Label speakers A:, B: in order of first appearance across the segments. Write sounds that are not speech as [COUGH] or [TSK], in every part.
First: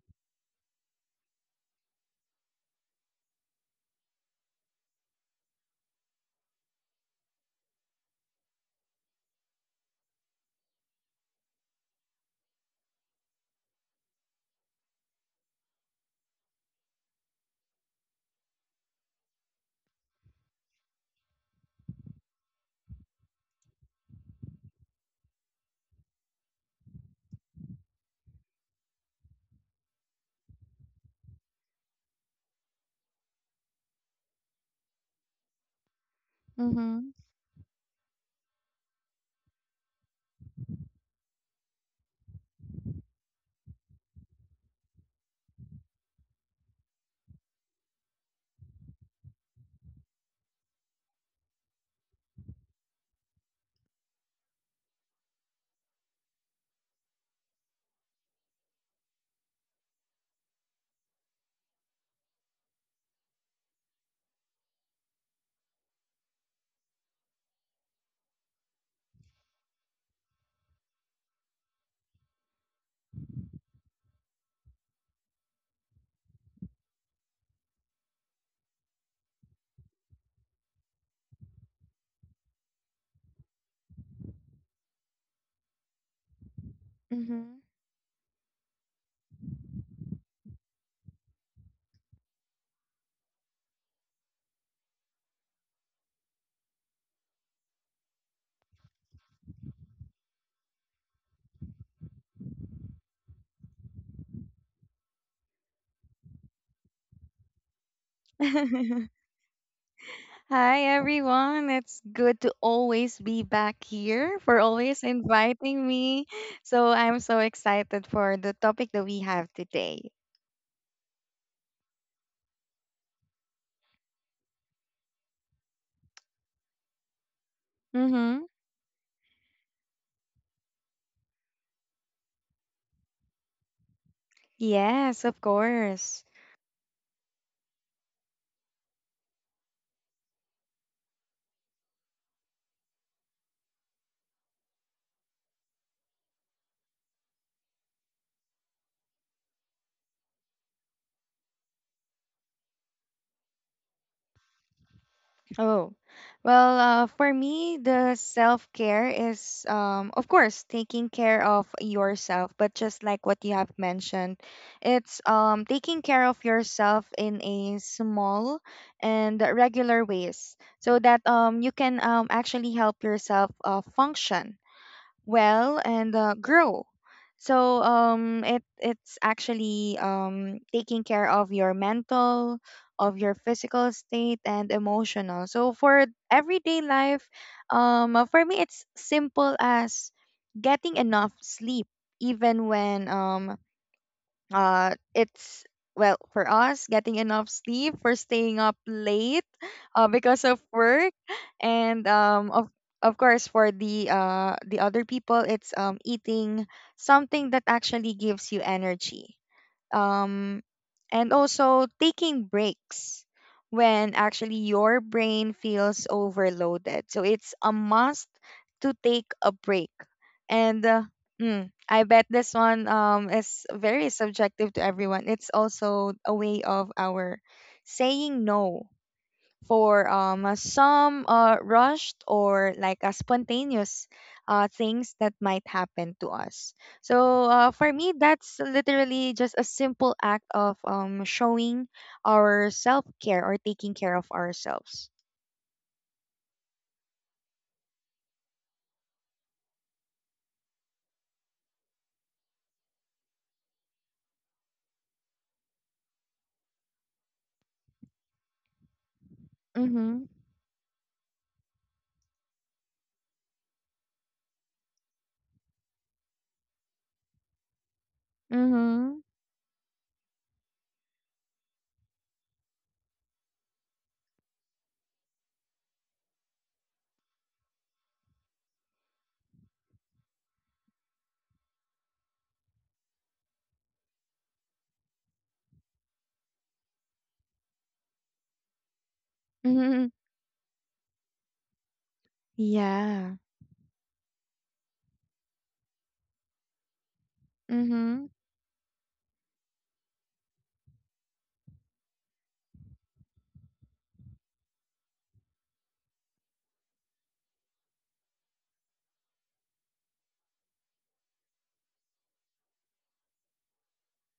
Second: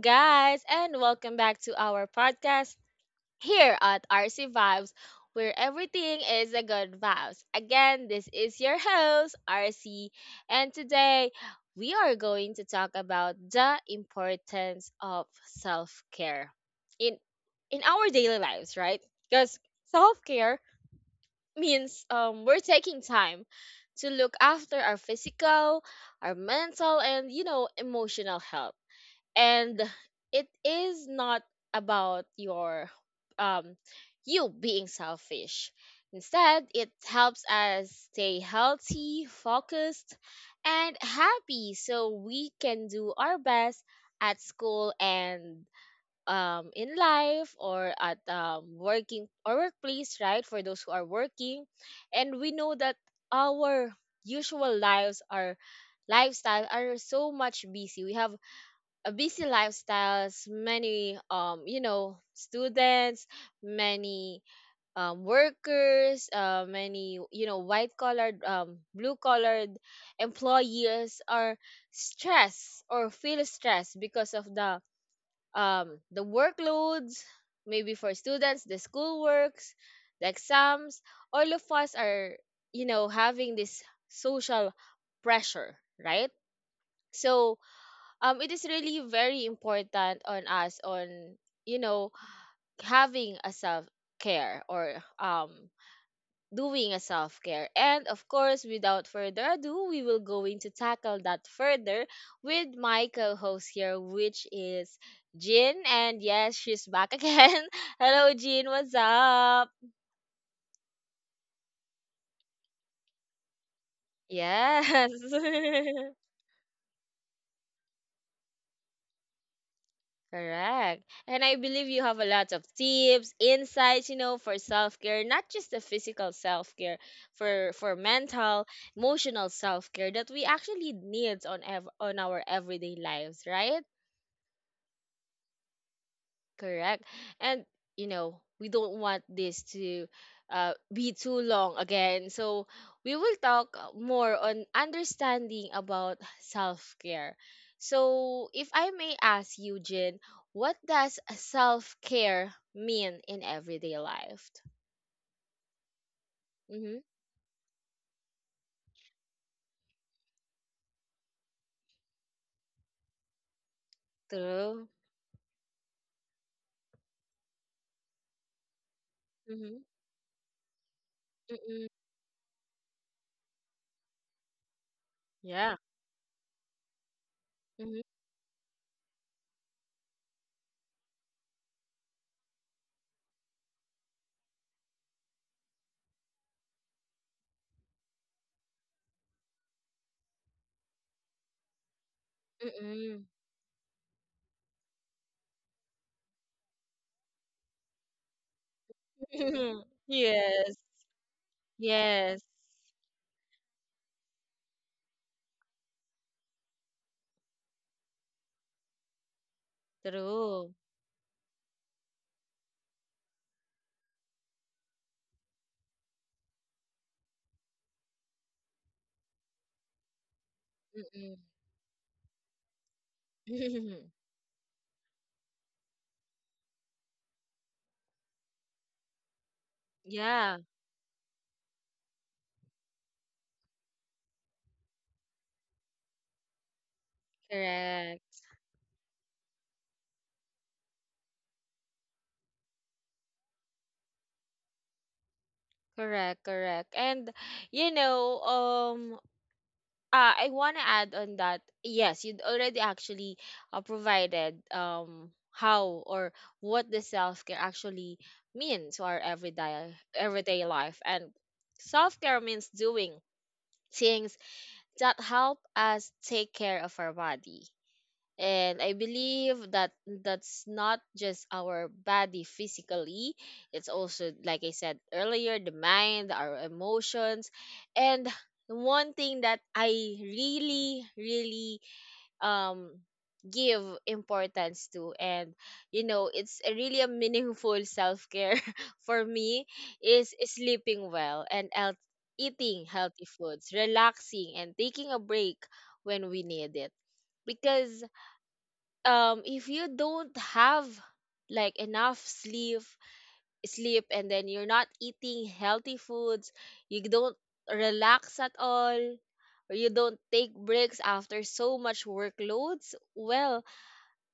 A: guys, and welcome back to our podcast here at RC Vibes, where everything is a good vibes. Again, this is your host, RC, and today we are going to talk about the importance of self care in in our daily lives, right? Because self care means we're taking time to look after our physical, our mental, and emotional health and it is not about your um you being selfish. Instead, it
B: Mm-hmm.
A: helps us stay healthy, focused, and happy so we can do our best at school and in life or at working or workplace, right, for those who are working. And we know that our usual lives, our lifestyle are so much busy. We have a busy lifestyles. Many students, many workers, many white collared, blue collared employees are stressed or feel stressed because of the workloads, maybe for students the schoolworks, the exams. All of us are having this social pressure, right?
B: Mm-hmm.
A: So it is really very important on us on you know having a self care or doing a self care. And of course, without further ado, we will going to tackle that further with my co-host here, which is Jin. And yes, she's back again. [LAUGHS] Hello Jin, what's
B: [LAUGHS]
A: up?
B: Hi everyone. It's good to always be back here for always
A: Yes.
B: inviting
A: [LAUGHS]
B: me. So I'm so excited for the topic that we have today.
A: Correct. And I believe you have a lot of tips, insights, for self-care, not just the physical self-care, for
B: Mm-hmm.
A: mental, emotional self-care that we actually need on on our everyday lives, right?
B: Yes, of course.
A: Correct. And you know, we don't want this to be too long again. So we will talk more on understanding about self-care. So if I may ask you, Jin, what does self-care mean in everyday life?
B: Oh, well,
A: Mm-hmm.
B: for me, the self-care is, of course, taking care of yourself, but just like what you have mentioned,
A: True.
B: it's taking care of yourself in a small and
A: Mm-hmm.
B: regular ways so that you
A: Mm-mm.
B: can actually help yourself function well
A: Yeah.
B: and grow. So
A: Mm-hmm.
B: it's actually taking care of your mental, of your physical state and emotional. So for everyday life, for me it's simple as getting enough sleep, even when
A: Mm-mm.
B: it's well for us getting enough sleep for staying up late
A: [LAUGHS]
B: because of
A: Yes.
B: work and
A: Yes.
B: of course for the other people it's eating something that actually gives you energy, um,
A: True.
B: and also taking breaks when actually your brain feels overloaded. So it's a must to take a break. And
A: Mm-mm.
B: I bet this one is very subjective to everyone. It's also a way of our saying no for
A: [LAUGHS] Yeah.
B: some rushed or like spontaneous things that might happen to us. So for me,
A: Correct.
B: that's literally just a simple act of showing our self care or taking care of ourselves.
A: Correct, correct. And you know, I want to add on that. Yes, you'd already actually provided how or what the self-care actually means to our everyday
B: Mm-hmm.
A: everyday life. And self-care means doing things that help us take care of our body. And I
B: Mm-hmm.
A: believe that that's not just our body physically, it's also, like I said earlier, the mind, our emotions. And one thing that I really, really um, give importance to, and you know, it's a really a meaningful self care [LAUGHS] for me,
B: Mm-hmm.
A: is sleeping well and health, eating healthy
B: Yeah.
A: foods, relaxing, and taking a break when we need it. Because
B: Mm-hmm.
A: if you don't have like enough sleep and then you're not eating healthy foods, you don't relax at all, or you don't take breaks after so much workloads, well,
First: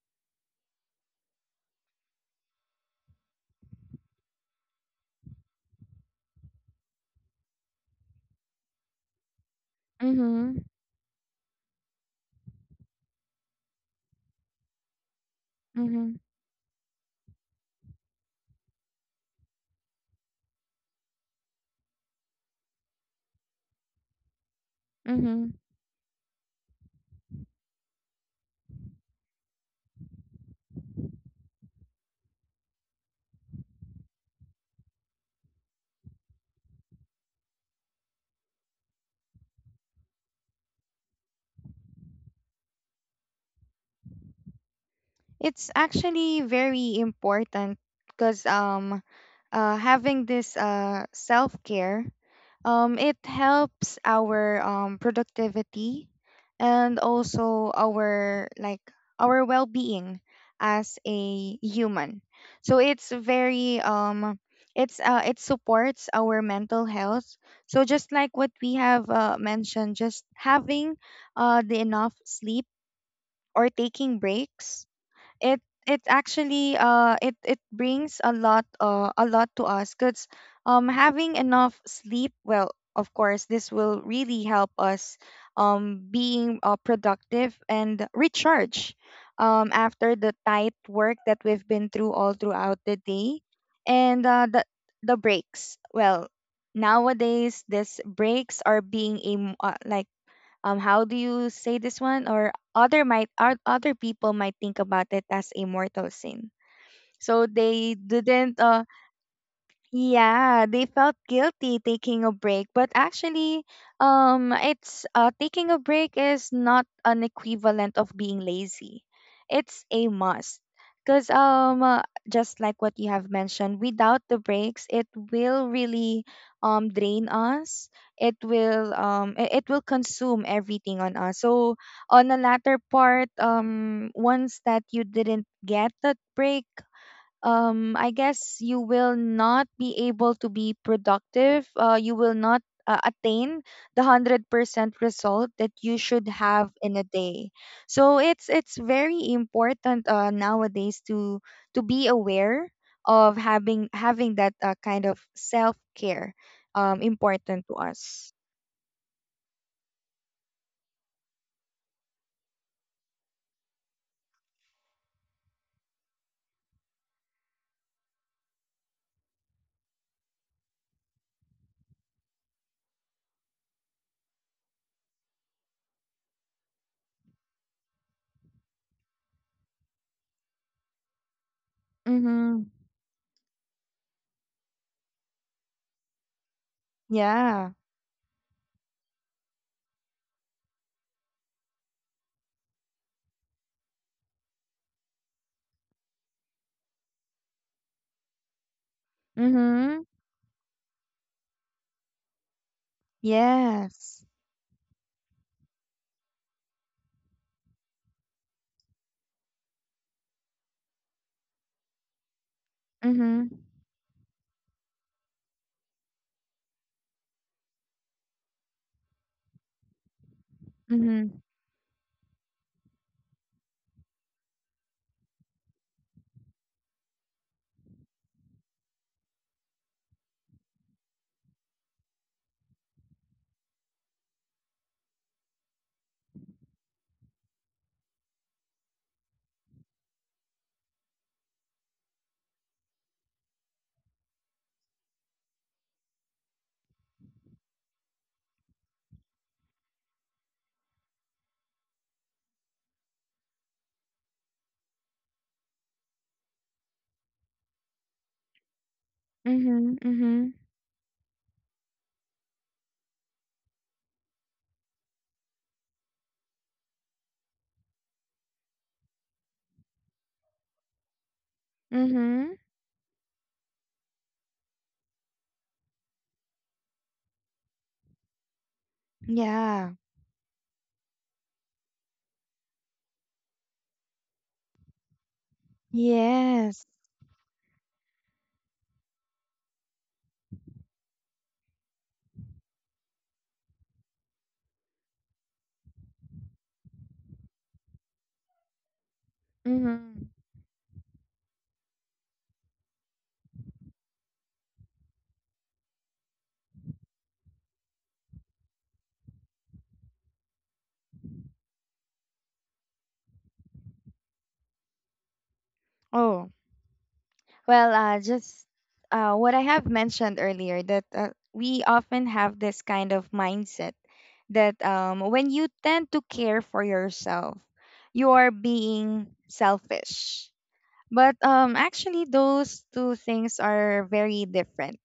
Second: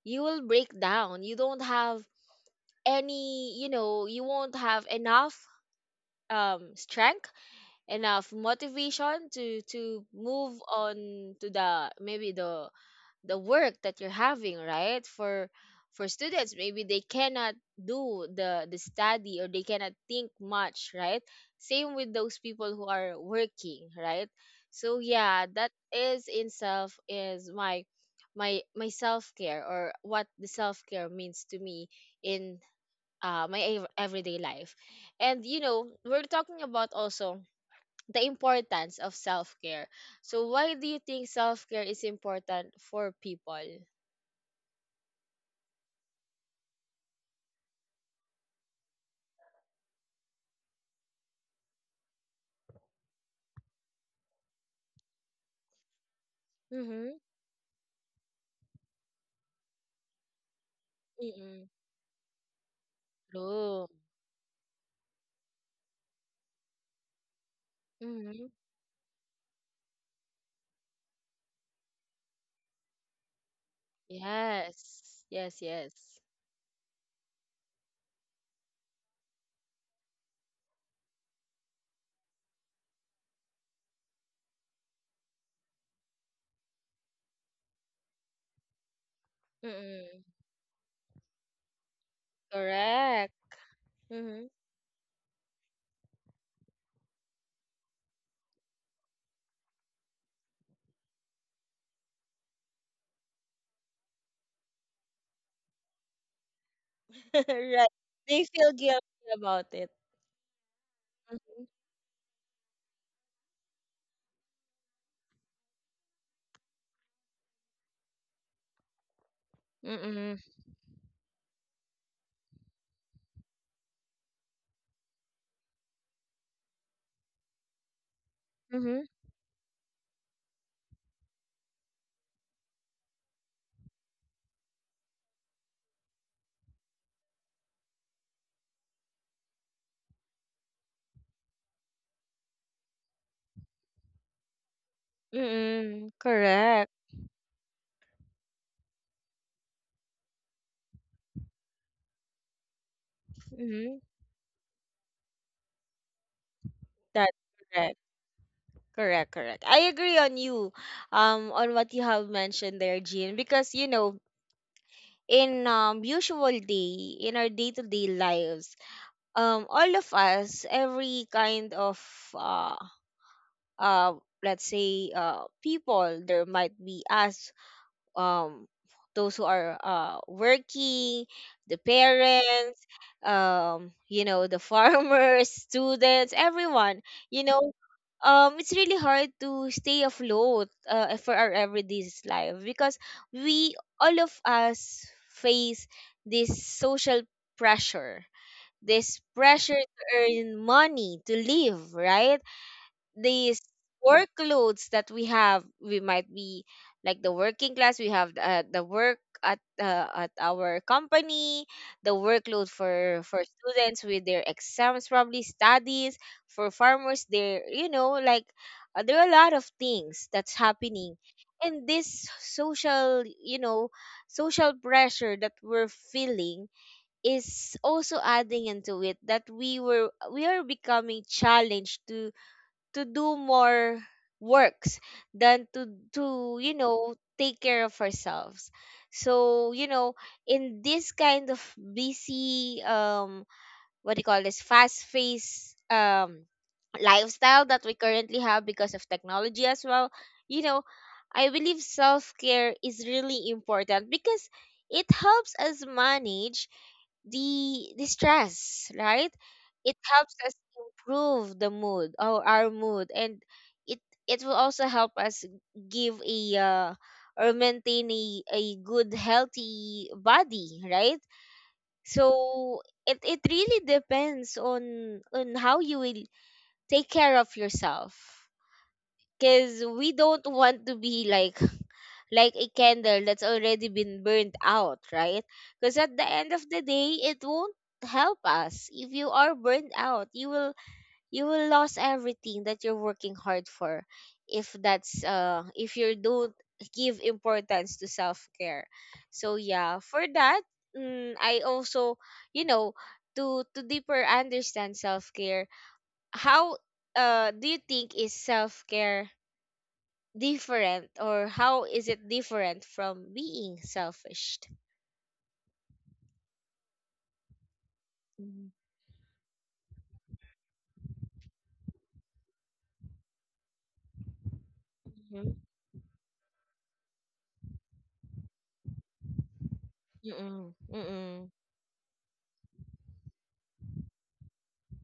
A: you will break down. You don't have any, you know, you won't have enough strength, enough motivation to
B: Mm-hmm.
A: move on to the maybe the work that you're having, right? For
B: Mm-hmm.
A: students, maybe they cannot do the study, or they cannot think much, right? Same with those people who are working, right? So yeah,
B: Mm-hmm.
A: that is in self is my my self-care, or what the self-care means to me in my everyday life. And you know, we're talking about also the importance of self-care. So why do you think self-care is important for people?
B: It's actually very important because having this self care. It helps our productivity and
A: Mhm,
B: also our like our well-being as a
A: mm,
B: human. So it's very
A: true.
B: it's it supports our mental health. So just like
A: Mhm.
B: what we have mentioned, just having the enough sleep or taking breaks,
A: Yes.
B: it
A: Yes,
B: it
A: yes.
B: actually it brings a lot to us because having enough sleep well of course this will really help us being productive and recharge after
A: Mm,
B: the tight work that we've been through all throughout the
A: correct.
B: day and
A: Mhm.
B: the breaks well nowadays these breaks are being a, m- like how do you say this one, or other might or other people might think about it as a mortal sin, so
A: [LAUGHS] Right.
B: they
A: They
B: didn't
A: feel guilty about it.
B: yeah, they felt
A: Mhm,
B: guilty taking a break, but actually, it's taking a break is not an equivalent of being lazy. It's a
A: mm,
B: must. Because just like what you have mentioned, without the breaks, it will really drain us. It will
A: mhm,
B: it will consume everything on us. So on the latter part, once that you didn't get that break, I guess you will not be able to be productive. You will not attain the 100% result that you
A: mm,
B: should have
A: correct.
B: in a day. So it's very important nowadays to be aware of having
A: Mhm.
B: having that kind of self care
A: That's
B: important to
A: correct.
B: us.
A: Correct, correct. I agree on you, on what you have mentioned there, Jean, because you know, in usual day, in our day to day lives, all of us, every kind of uh uh, let's say people there might be us, um, those who are working, the
B: Mm-hmm.
A: parents, you know, the farmers, [LAUGHS] students, everyone, you
B: Yeah.
A: know it's really hard to stay afloat for our everyday life, because we all of us face this social pressure, this pressure to
B: Mm-hmm.
A: earn money to live, right? These
B: Yes.
A: workloads that we have, we might be like the working class, we have the work at our company, the workload for
B: Mm-hmm.
A: students with their exams, probably studies, for farmers their you know like there are a lot of things that's happening.
B: Mm-hmm.
A: And this social, you know, social pressure that we're feeling is also adding into it, that we were we are becoming challenged to do more works than to you know take care of ourselves. So you know, in this kind of busy what do you call this, fast phase lifestyle that we currently have because of technology as well, you know, I believe self-care is really important because it helps us manage the stress, right?
B: Mm-hmm.
A: It helps
B: Mm-hmm.
A: us improve the mood or our mood, and it it will also help us give a or maintain a good healthy body, right?
B: Mm-hmm.
A: So it really depends on how you will take care of yourself, because
B: Yeah.
A: we don't want to be like a candle that's already been burned out, right? Because at the end of the
B: Yes.
A: day, it won't help us. If you are burned out, you will lose everything that you're working hard for, if that's if you don't give importance to self care. So yeah, for
B: Hmm.
A: that, mm, I also you know, to deeper understand self care, how do you think is self care different, or how is it different from being selfish?
B: Oh, well, just
A: Mhm.
B: what I have mentioned earlier that we often have this kind of mindset that
A: Mhm.
B: when you tend to care for yourself, you are being selfish.
A: Mm-mm.
B: But
A: Mm-mm.
B: actually, those two things are very different.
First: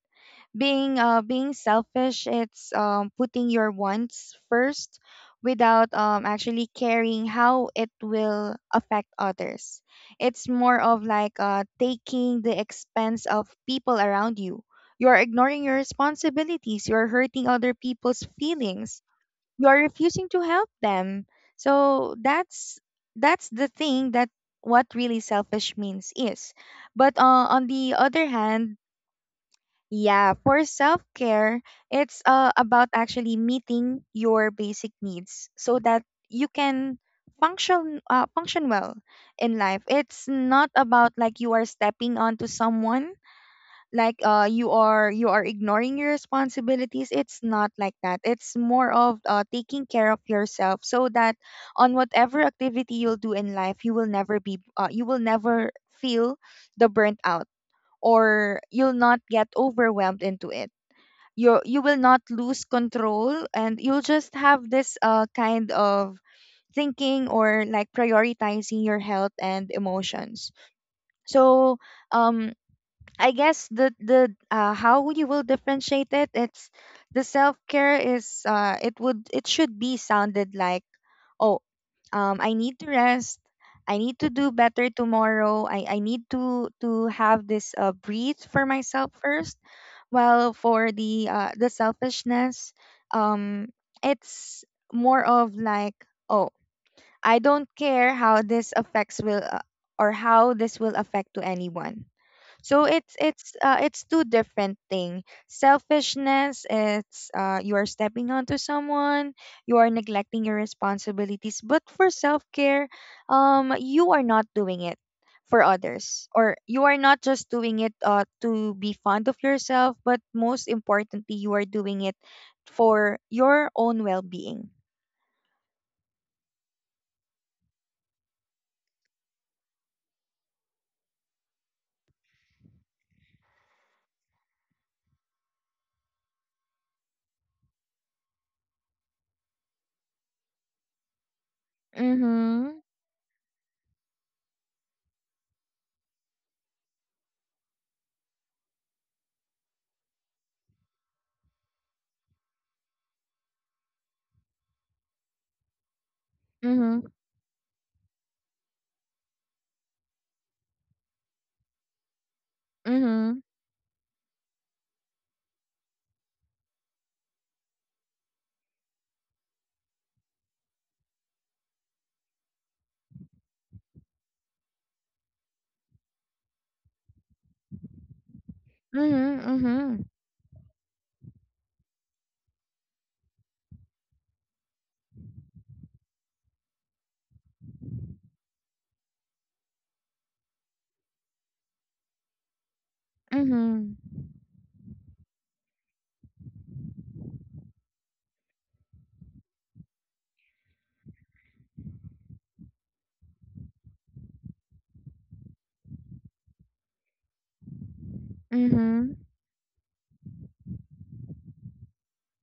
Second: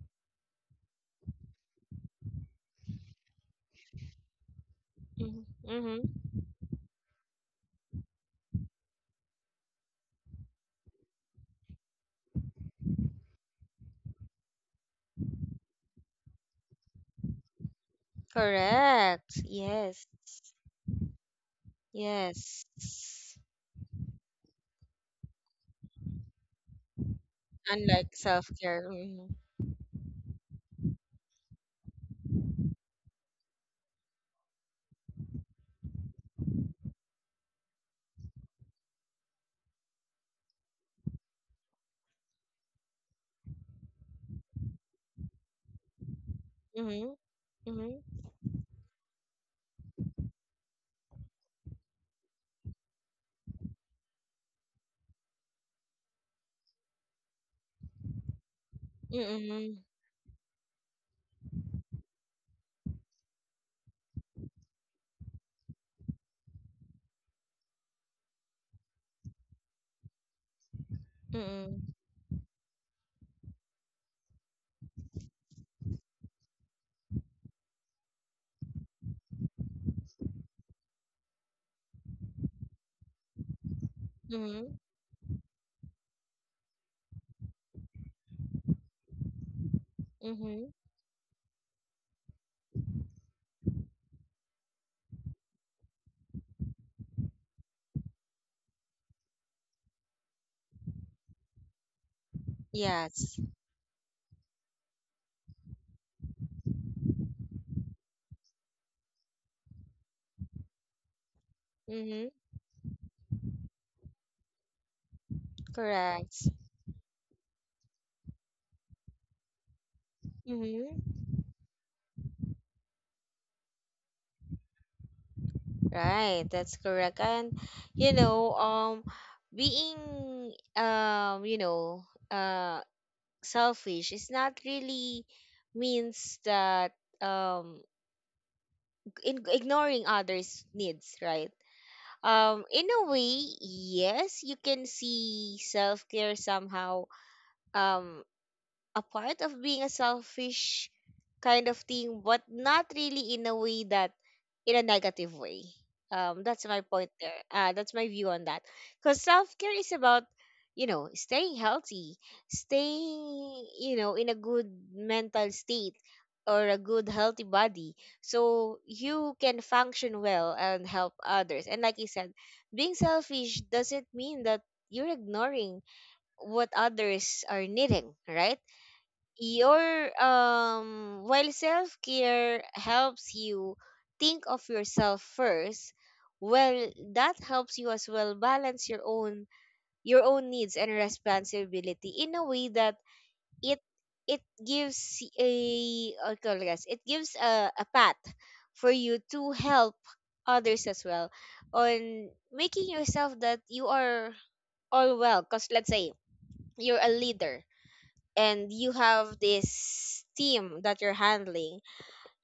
B: Being being selfish, it's putting your wants first
A: Mhm.
B: without
A: Mhm.
B: actually caring how it will affect others. It's more of like taking the expense of people around you, you're ignoring your responsibilities, you're hurting other people's feelings,
A: Correct.
B: you're
A: Yes.
B: refusing to help them. So
A: Yes.
B: that's the thing that what really selfish means is. But on the
A: Unlike
B: other
A: self
B: hand,
A: care. Mm-hmm.
B: yeah, for self care, it's about actually meeting your basic needs so that you can function function well in life. It's not about like you are stepping onto someone, like you are ignoring your responsibilities.
A: Mm-hmm.
B: It's not like that. It's more of taking care of yourself so that on whatever activity you'll do in life, you will never be you will never feel the burnt out or you'll not get
A: Mm-hmm.
B: overwhelmed into it. You will not lose control and you'll just have this kind of thinking or like prioritizing your health and emotions. So
A: Mm-hmm.
B: um I guess the the how you will differentiate it, it's the self care is it would, it should be sounded like, oh, I need to rest, I need to do
A: Mm-hmm.
B: better tomorrow, I need to have this breathe for myself first, while
A: Mm-hmm.
B: for the selfishness, um it's more of like, oh, I don't care how this affects will or how this will affect to anyone. So it's
A: Yes.
B: it's two different thing. Selfishness, it's you are stepping onto someone, you are neglecting your responsibilities. But for
A: Mm-hmm.
B: self care, you are not doing it for others,
A: Correct.
B: or you are not just doing it to be fond of yourself, but most
A: Mm-hmm.
B: importantly, you are doing it for your own well being.
A: Right. That's correct. And you know, being uh selfish is not really means that um ignoring others needs, right?
B: Mhm.
A: In a way, yes, you can see self-care somehow um a part of being a selfish kind of thing, but not really in a way that in a negative way. That's my
B: Mhm.
A: point there. That's my view on that. Because self care is about, you know, staying healthy,
B: Mhm.
A: staying, you know, in a good mental state or a good healthy body, so you can function well and help others. And like you said, being selfish doesn't mean that you're ignoring what others are needing, right? Your
B: Mhm.
A: while self-care helps you think of yourself first, well, that helps you as well balance your own needs and responsibility, in a way that
B: Mhm.
A: it
B: Mhm.
A: it gives a or call this, it gives a path for you to help others as well, on making yourself that you are all well. Because let's say you're a leader and you
B: Mhm.
A: have this team that you're handling,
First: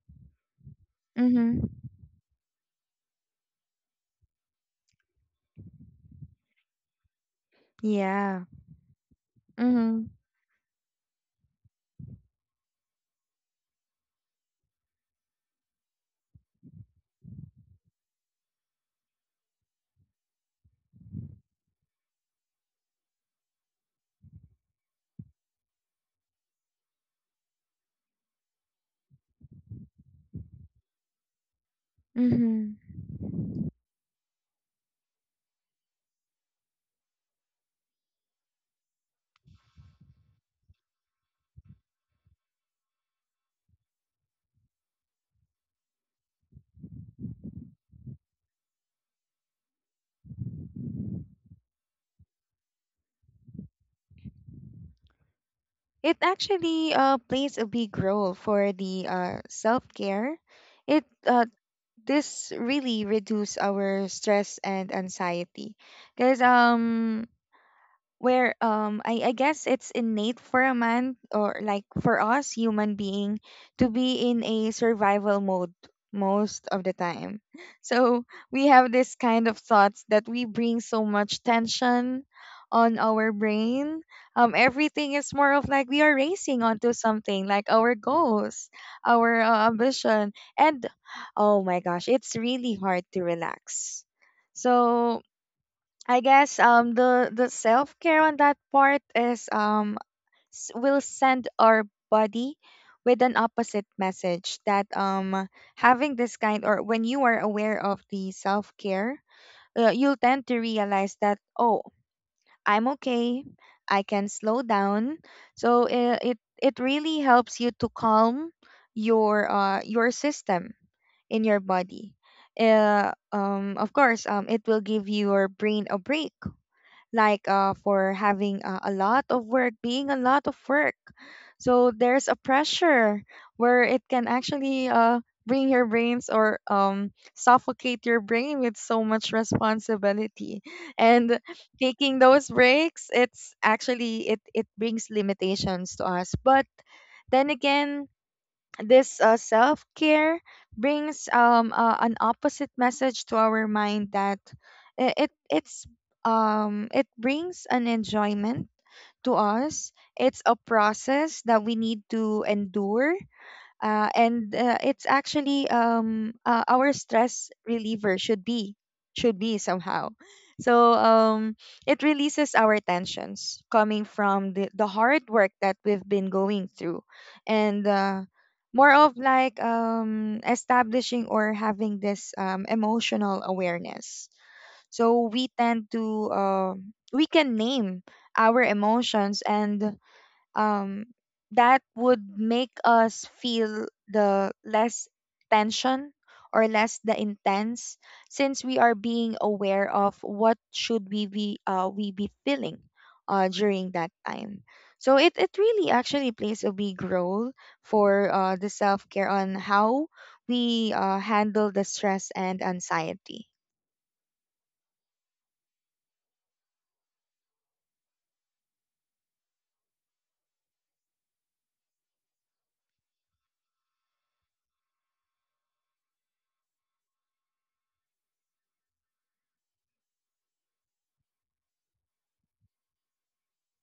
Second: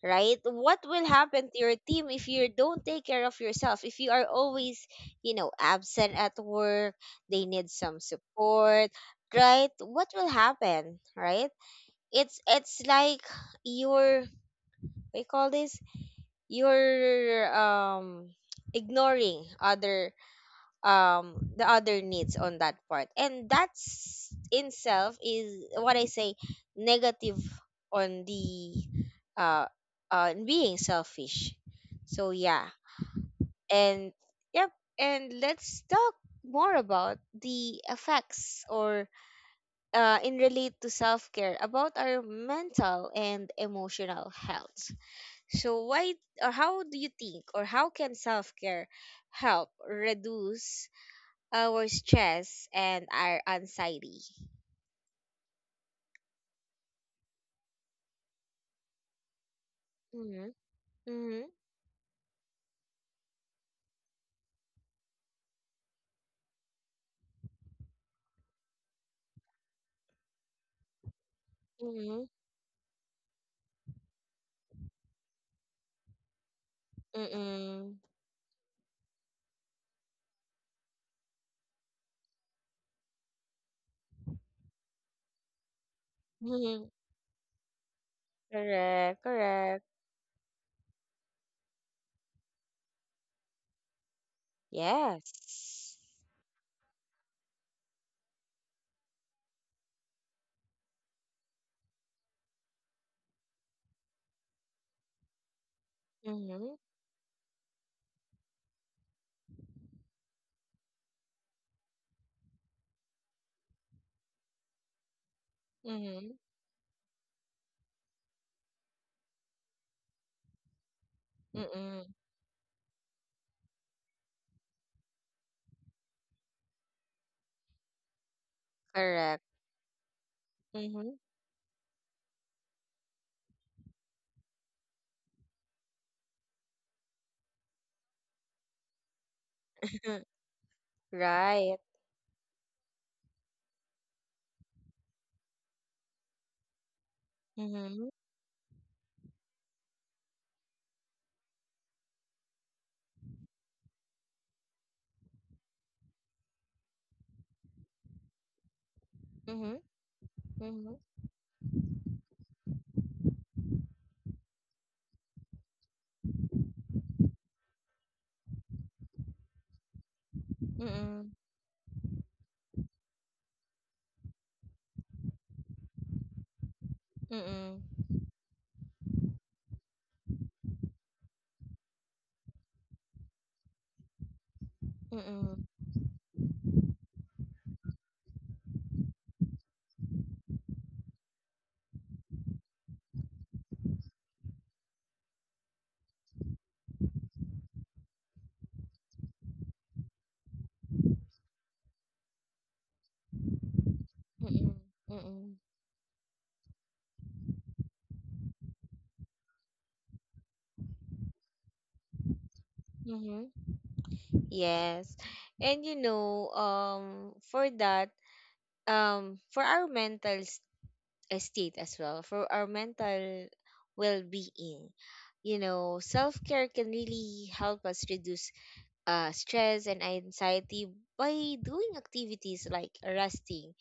A: right? What will happen to your
B: Mhm.
A: team if you don't take care of yourself? If you are always, you know, absent at work, they need some
B: Yeah.
A: support, right?
B: Mhm.
A: What will happen, right? It's like you're what do you call this? You're ignoring other the other needs on that part, and that's in self is what I say negative on the uh on being selfish. So yeah.
B: Mm-hmm.
A: And yep, and let's talk more about the effects, or in relate to self-care about our mental and emotional health. So why or how do you think, or how can self-care help reduce our stress and our anxiety?
B: It actually plays a big role for the self care.
A: Mm-hmm.
B: It
A: Mm-hmm.
B: this really reduce our stress and anxiety, because where I guess it's innate for a man or like for
A: Mm-hmm.
B: us human being to be in a survival mode most of the time.
A: Mm-hmm.
B: So we have this kind of thoughts that we bring so much tension on our brain. Um, everything is more of like we are racing
A: Mm-hmm.
B: onto something like our goals,
A: Correct.
B: our
A: Correct.
B: ambition, and oh my gosh, it's really hard to relax. So
A: Yes.
B: I guess the self care on that part is will send our body with an opposite message that having this kind,
A: Mm-hmm.
B: or when you are aware of the self care, you'll tend to realize that oh, I'm okay, I can slow down. So
A: Mm-hmm.
B: it really helps you to calm your system in your
A: Mm-hmm.
B: body. Of course, it will give your brain a break, like for having a lot of
A: Correct.
B: work, being a lot of work.
A: Mm-hmm.
B: So there's a pressure where it can actually bring your brains or suffocate your brain with so much responsibility.
A: [LAUGHS]
B: And
A: Right.
B: taking those breaks, it's actually it brings limitations to us. But then again,
A: Mm-hmm.
B: this self care brings an opposite message to our mind that it's it brings an enjoyment to
A: Mm-hmm.
B: us. It's a
A: Mm-hmm.
B: process that we need to endure, and it's actually our stress reliever should be somehow. So
A: Mm-hmm.
B: it releases our tensions coming from the hard work that we've been going through, and
A: Mm-hmm.
B: more of like establishing or having this emotional awareness so we
A: Mm-hmm.
B: tend to we can name our emotions, and um, that would make us feel the less tension or less the intense, since we are being aware of what should we be feeling during that time.
A: Mm-hmm.
B: So
A: Mm-hmm.
B: it really actually plays a big role for the self-care on how we handle the stress and anxiety.
A: Mm-hmm. Yes. And you know, for that, for our mental state, as well for our mental well-being, you know, self-care can really help us reduce stress and anxiety by doing activities like resting,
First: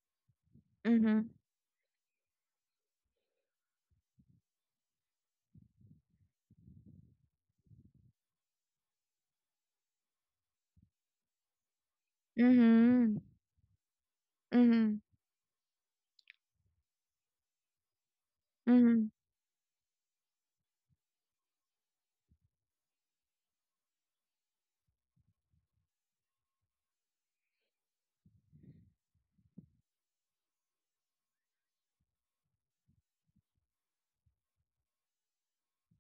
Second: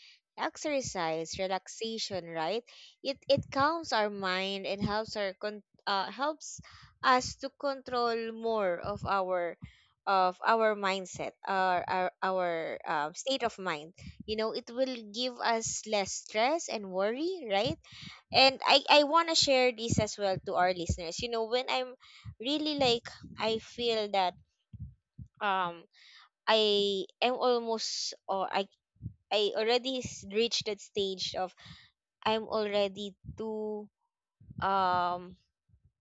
B: Mm-hmm.
A: exercise, relaxation, right? It calms our mind and helps our helps us to control more of our mindset, our our
B: Mm-hmm.
A: state of mind. You know, it will
B: Mm-hmm.
A: give us less stress and worry, right? And I
B: Mm-hmm.
A: want to share this as well to our listeners. You know, when I'm really like I feel that um I am almost or I already reached that stage of I'm already too um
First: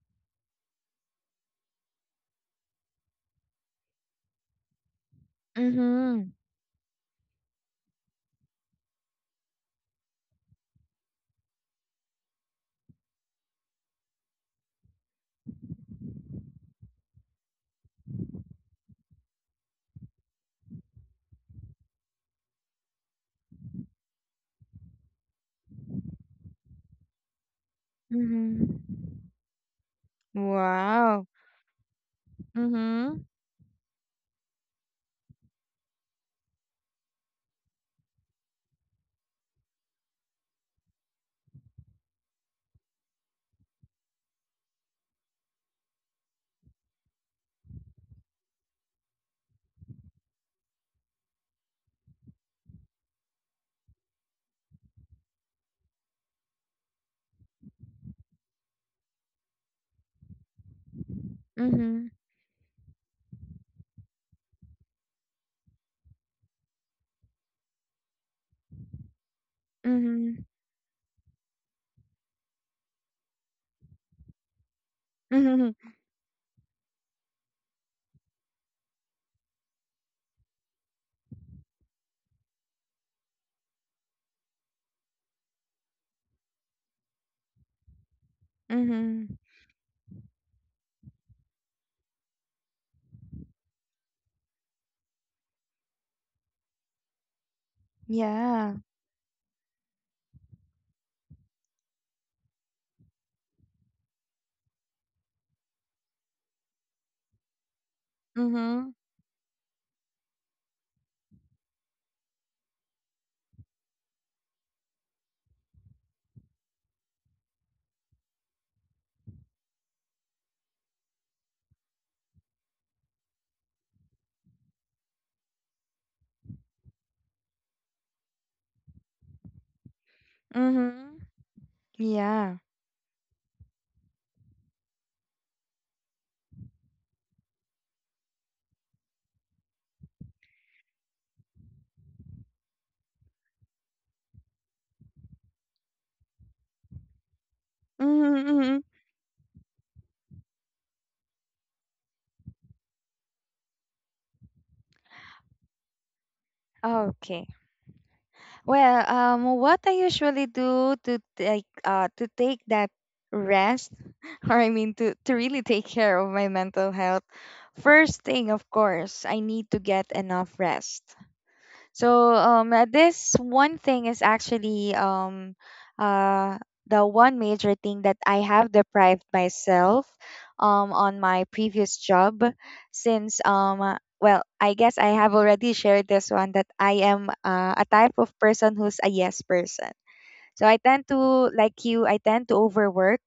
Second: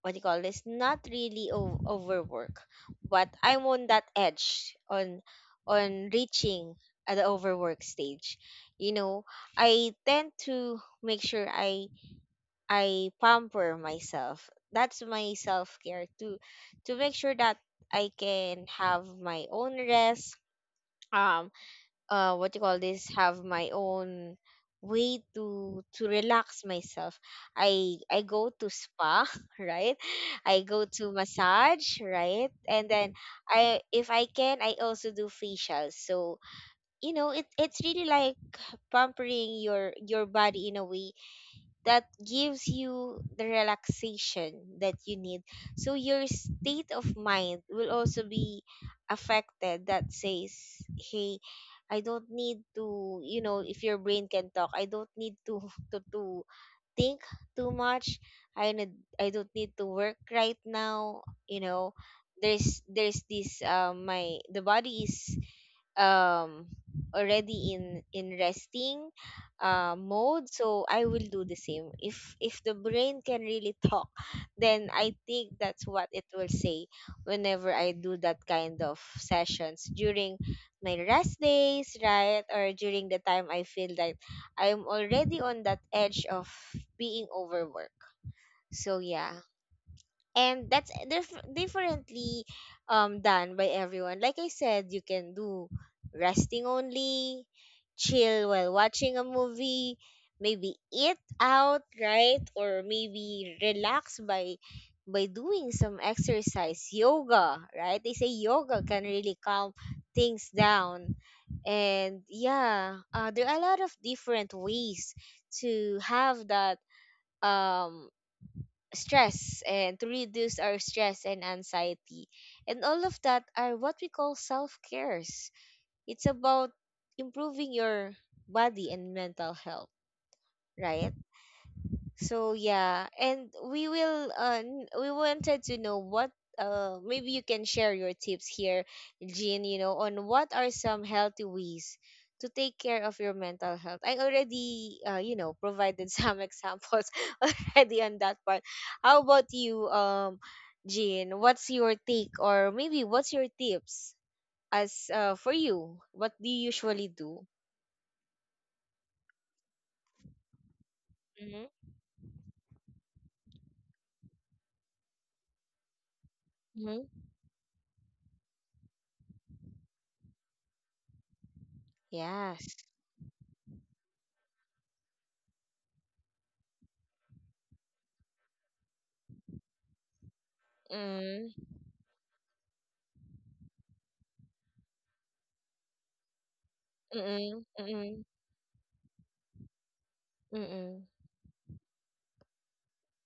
A: what do you call this? Not really overwork, but I'm on that edge on
B: Mm-hmm.
A: reaching at the overwork stage. You know, I tend to make sure I pamper myself. That's my self care to make sure that I can have my own rest. Um, what you call this, have my own way to relax myself. I go to
B: Mm-hmm.
A: spa [LAUGHS] right. I go to
B: Wow.
A: massage, right? And then
B: Mm-hmm.
A: I if I can, I also do facials. So you know it's really like pampering your body in a way that gives you the relaxation that you need. So your state of mind will also be affected that says, hey, I don't need to, you know, if your brain can talk, I don't need to [LAUGHS] to think too much. I need, I don't need to work right now, you know.
B: Mhm.
A: There's this my the body is um already in resting
B: Mhm.
A: mode. So I will do the same. If the brain can really talk, then I think
B: Mhm.
A: that's what it will say whenever I do that kind of sessions during my rest days, right? Or during the time I feel like I'm already on that edge of being overworked. So yeah.
B: Mhm.
A: And differently done by everyone. Like I said, you can do resting only, chill while
B: Yeah.
A: watching a movie, maybe eat out, right? Or maybe relax by doing some exercise, yoga, right? They say yoga
B: Mhm.
A: can really calm things down. And yeah, there are a lot of different ways to have that um stress and to reduce our stress and anxiety. And all of that are what we call self cares. It's about improving your body and mental health, right?
B: Mhm.
A: So
B: Yeah.
A: yeah, and we will we wanted to know what, maybe you can share your tips here, Jean, you know, on what are some healthy ways to take care of your mental health. I already you know provided some [LAUGHS] examples already on that
B: Mhm.
A: part.
B: Mhm.
A: How about you, Jean? What's your take, or maybe what's your tips as, for you? What do you usually
B: Okay.
A: do?
B: Well, what I usually do
A: Mm-hmm.
B: to take that rest, [LAUGHS] or I mean to really take care of my mental
A: Mm-hmm.
B: health. First thing, of course, I need to get enough rest. So
A: Yes.
B: this one thing is actually uh, the one major thing that I have deprived myself on my
A: Mm-hmm.
B: previous job, since well, I guess I have already shared this one that I am
A: Mm-hmm.
B: a type
A: Mm-hmm.
B: of person who's a yes person. So I tend
A: Mm-hmm.
B: to like you. I tend to overwork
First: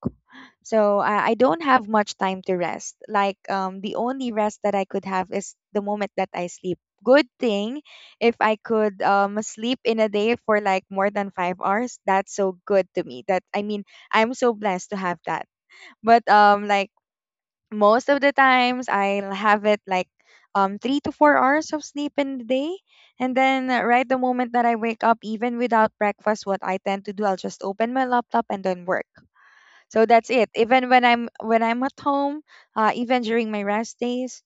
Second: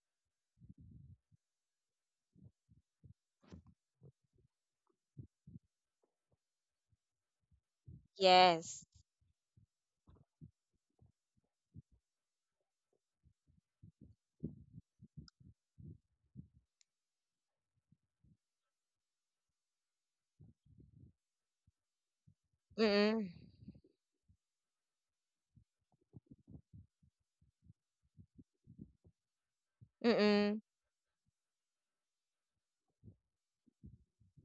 B: so I don't have much time to rest. Like the only rest that I could have is the moment that I sleep. Good thing if I
A: Yes.
B: could sleep in a day for like more than 5 hours. That's so good to me. That I mean, I'm so blessed to have that. But like most of the times, I'll have it like 3 to 4 hours of sleep in the day.
A: Mm-mm.
B: And then right the moment that I wake up, even without breakfast, what I tend to do, I'll just open my laptop and then work. So that's it.
A: Mm-mm.
B: Even when I'm at home, even during my rest days,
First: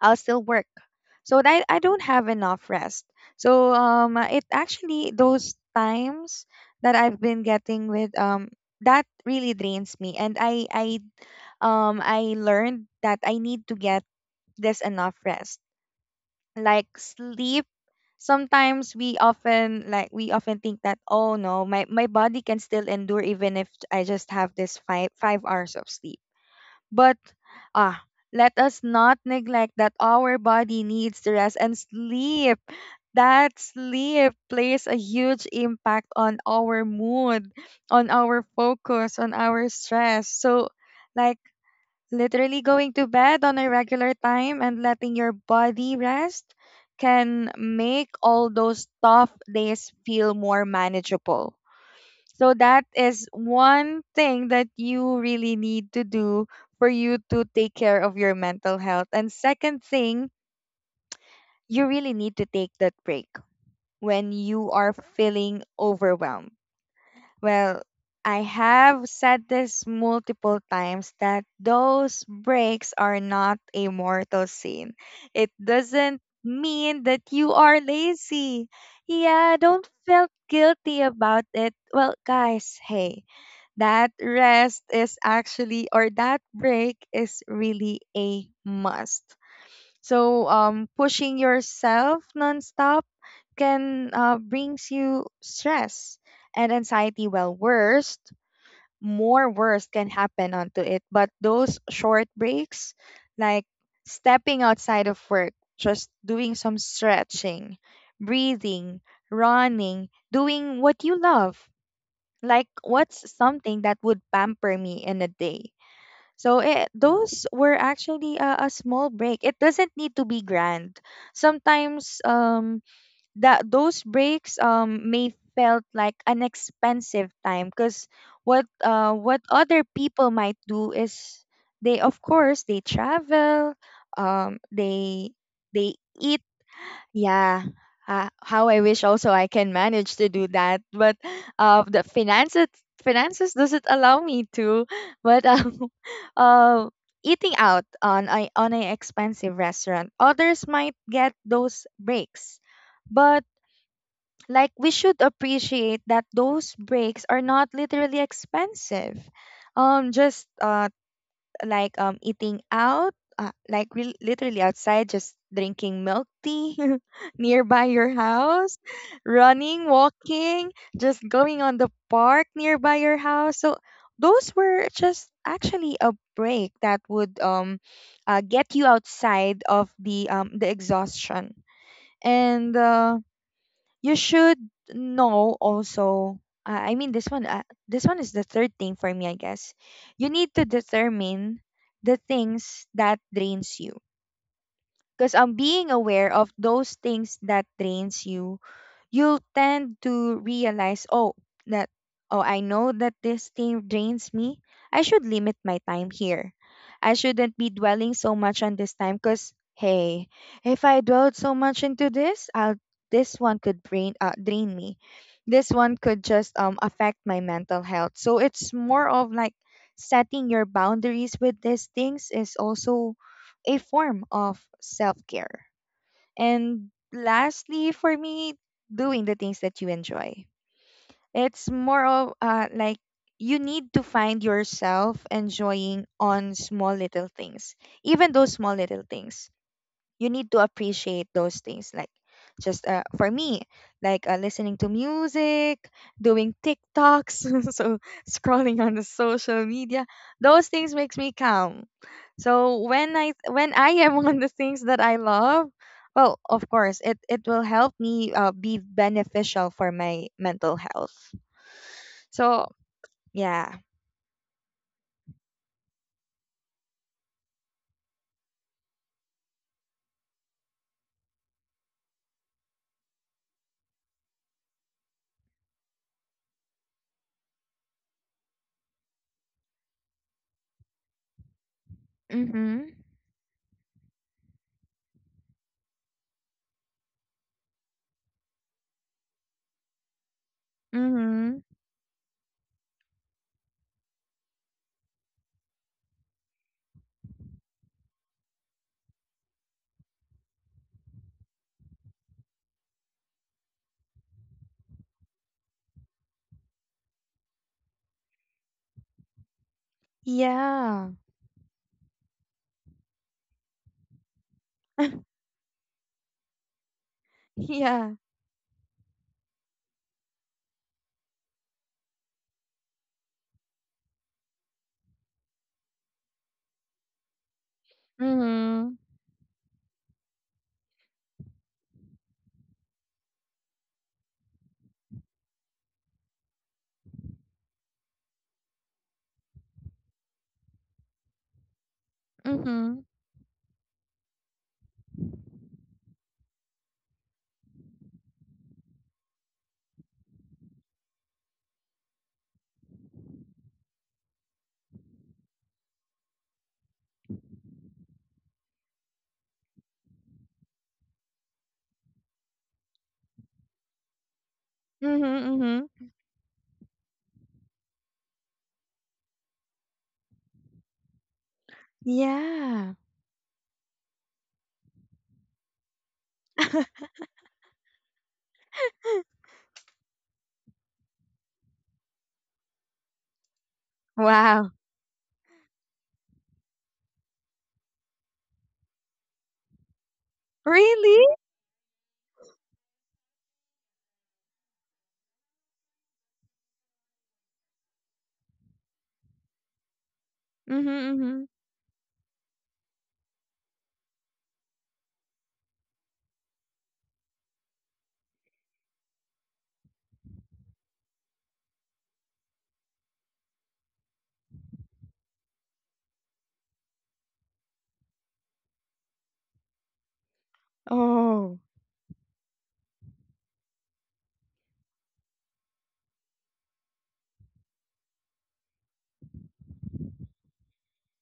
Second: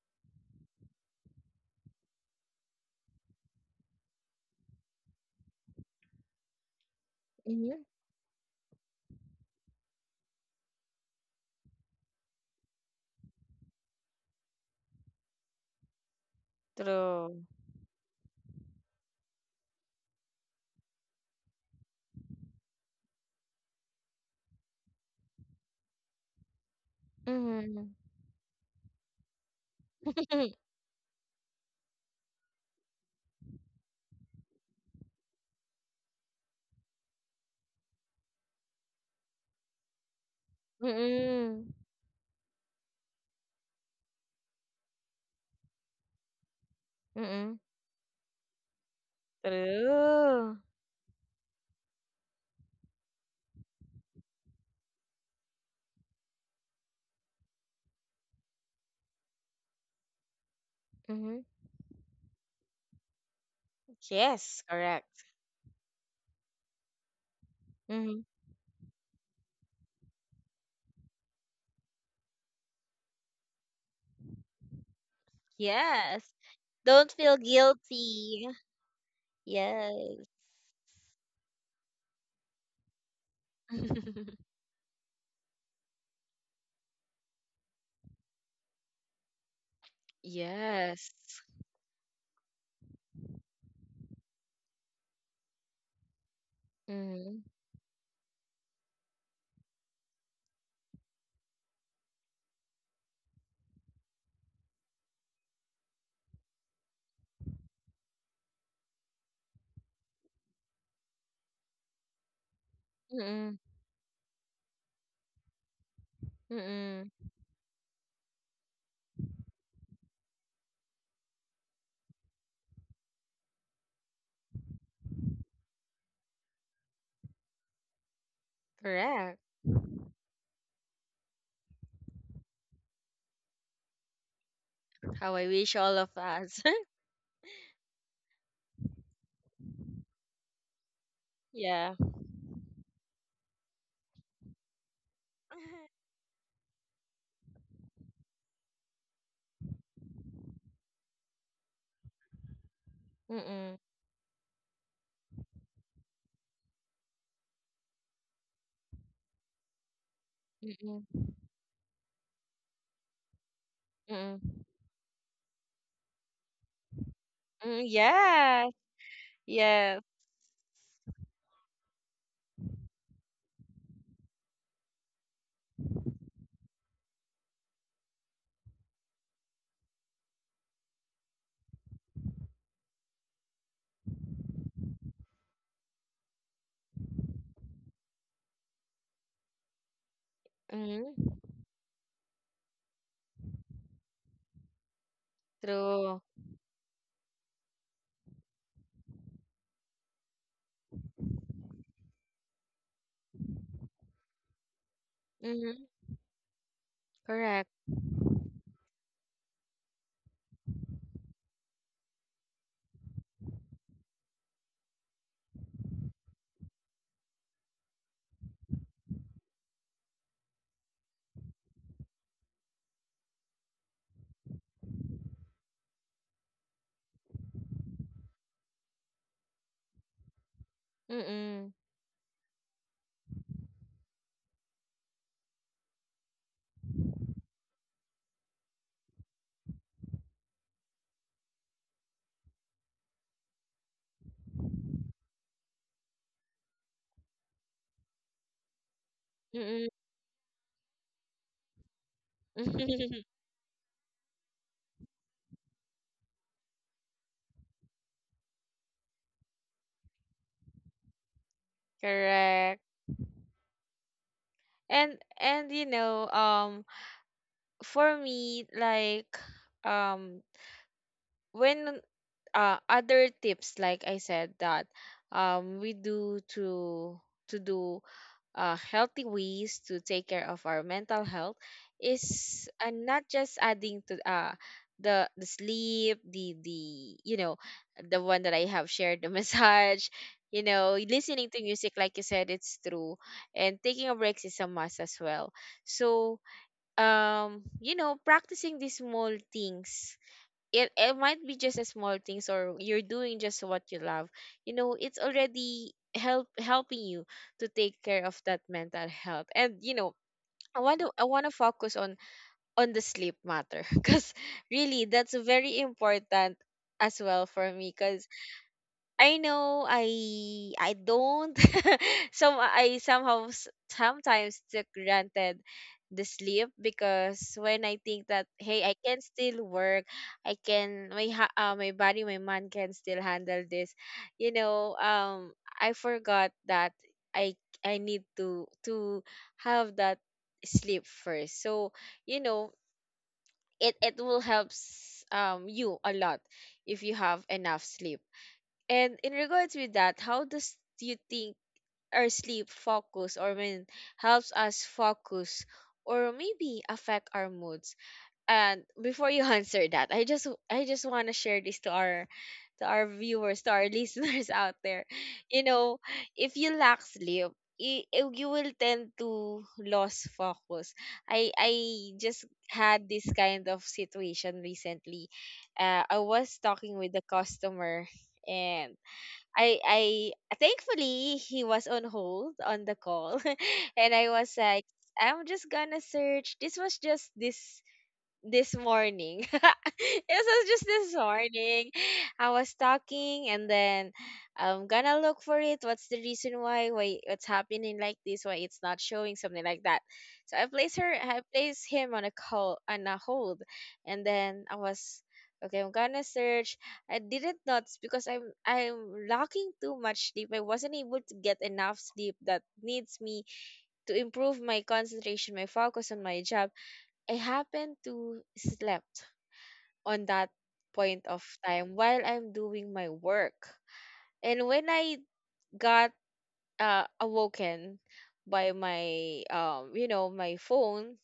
B: I'll still work. So that I don't have enough rest. So it actually those times that I've been
A: Mm-hmm.
B: getting with that really drains me, and I learned that I need to get this enough rest, like
A: True.
B: sleep. Sometimes we often think that, oh no, my body can still endure even if I just have this five hours of sleep, but
A: Mm-hmm.
B: ah, let us not neglect that our
A: [LAUGHS]
B: body needs to rest and sleep. That sleep plays a huge impact on our mood, on our focus, on our stress. So, like,
A: Mm-mm.
B: literally going to bed on a regular time and letting your body rest can
A: Mm-mm.
B: make all those tough days feel
A: True.
B: more manageable. So that is one thing that you really need to do for you to take care of your mental health. And second thing,
A: Mm-hmm.
B: you really need to take that break when
A: Yes,
B: you are
A: correct.
B: feeling overwhelmed. Well,
A: Mm-hmm.
B: I have said this multiple times that those breaks are not a mortal sin. It doesn't
A: Yes.
B: mean
A: Don't
B: that
A: feel
B: you are
A: guilty.
B: lazy. Yeah, don't
A: Yes.
B: feel guilty about it. Well, guys, hey, that
A: [LAUGHS]
B: rest is actually, or that break is really a must. So
A: Yes.
B: pushing yourself nonstop can, brings you stress and anxiety.
A: Mm-hmm.
B: Well, worst, more worst can happen onto it, but those short breaks, like stepping outside of work, just doing some stretching, breathing, running, doing what you love, like what's
A: Mm-mm.
B: something that would pamper me in a day. So
A: Mm-mm.
B: those were actually a small break. It doesn't need to be grand. Sometimes that those breaks may felt like an expensive time, because
A: Correct.
B: what other people might do is they, of course, they travel, um they
A: How I wish
B: they
A: all of
B: eat.
A: us. [LAUGHS]
B: Yeah, how I wish also I can manage to do that, but
A: Yeah.
B: the finances doesn't allow me to. But [LAUGHS] uh, eating out on a expensive restaurant, others might get those breaks, but,
A: Mm-mm.
B: like, we should appreciate that those breaks are not literally expensive. Just
A: Mm-mm.
B: like eating out, like
A: Mm-mm.
B: literally outside, just drinking milk tea [LAUGHS]
A: Mm,
B: nearby your
A: yeah.
B: house, running,
A: Yes.
B: walking, just going on the park nearby your house. So those were just actually a break that would get you outside of the exhaustion and. You should know also, this one is the third thing for me, I guess. You need to
A: Mm-hmm.
B: determine the things that drains you, because being
A: True.
B: aware of those things that drains you, you'll tend to realize, oh, that oh, I know that this thing drains me. I should limit my time here. I shouldn't
A: Correct.
B: be dwelling so much on this time, because, hey, if I dwelled so much into this, I'll, this one could drain me. This one could just affect my mental health. So it's more of like setting your boundaries with these things is also a form of self care. And lastly, for me, doing the things that you enjoy. It's
A: Mm-mm.
B: more of like, you need to find yourself enjoying on small little things, even those small little things. You need to appreciate those things, like just for me, like listening to music, doing tiktoks, [LAUGHS] so scrolling on the social
A: Mm-mm.
B: media, those things makes me calm. So when i
A: [LAUGHS]
B: when i am [LAUGHS] on the things that I love, well, of course it, it will help me, be beneficial for my mental health. So
A: Correct.
B: yeah.
A: And you know, for me, like, um when, other tips, like I said, that we do to do healthy ways to take care of our mental health, is
B: Mm-hmm.
A: not just adding to, the sleep, the you know, the one that I have shared, the [LAUGHS] massage, you know, listening
B: Mm-hmm.
A: to music, like you said, it's true. And taking a break is a must as well. So you know practicing these small things, it might be just a small things, or you're doing just what you love, you know, it's already helping you to take care of that mental health. And you know, i want to
B: Yeah. [LAUGHS]
A: i want to focus on the sleep matter, [LAUGHS] because really that's very important as well for me,
B: Yeah.
A: because I know I don't [LAUGHS] some, I somehow sometimes took granted the sleep, because when I think that, hey, I
B: Mm-hmm.
A: can still work, I can, my body, my mind can still handle this, you know, I forgot that I I need to have that sleep first. So you know
B: Mm-hmm.
A: it will helps you a lot if you have enough sleep. And in regards with that, how does you think our sleep focus, or when helps us focus, or maybe affect our moods? And before you [LAUGHS] answer that, I just want to share this to our viewers, to our [LAUGHS] listeners out there.
B: Mm-hmm.
A: You
B: Mm-hmm.
A: know, if you lack sleep, you will tend to lose focus. I just
B: Yeah.
A: had this kind of situation recently. I was talking with the customer, and I thankfully he was on hold on the call, [LAUGHS] and I was
B: Wow.
A: like, I'm just gonna search. This was just this morning. [LAUGHS] It was just this
B: Really?
A: morning. I was talking, and then I'm gonna look for it. What's the reason why? Why it's happening like this? Why it's not showing? Something like that. So I
B: Mm-hmm,
A: place her. I
B: mm-hmm.
A: place him on a call on a hold, and then I was, okay, I'm gonna search. I didn't notice because I'm lacking too much sleep. I wasn't able to get enough sleep that needs me to improve my concentration, my focus on my job. I happen to slept on that point of
B: Oh.
A: time while I'm doing my work. And when I got, awoken by my, you know my phone,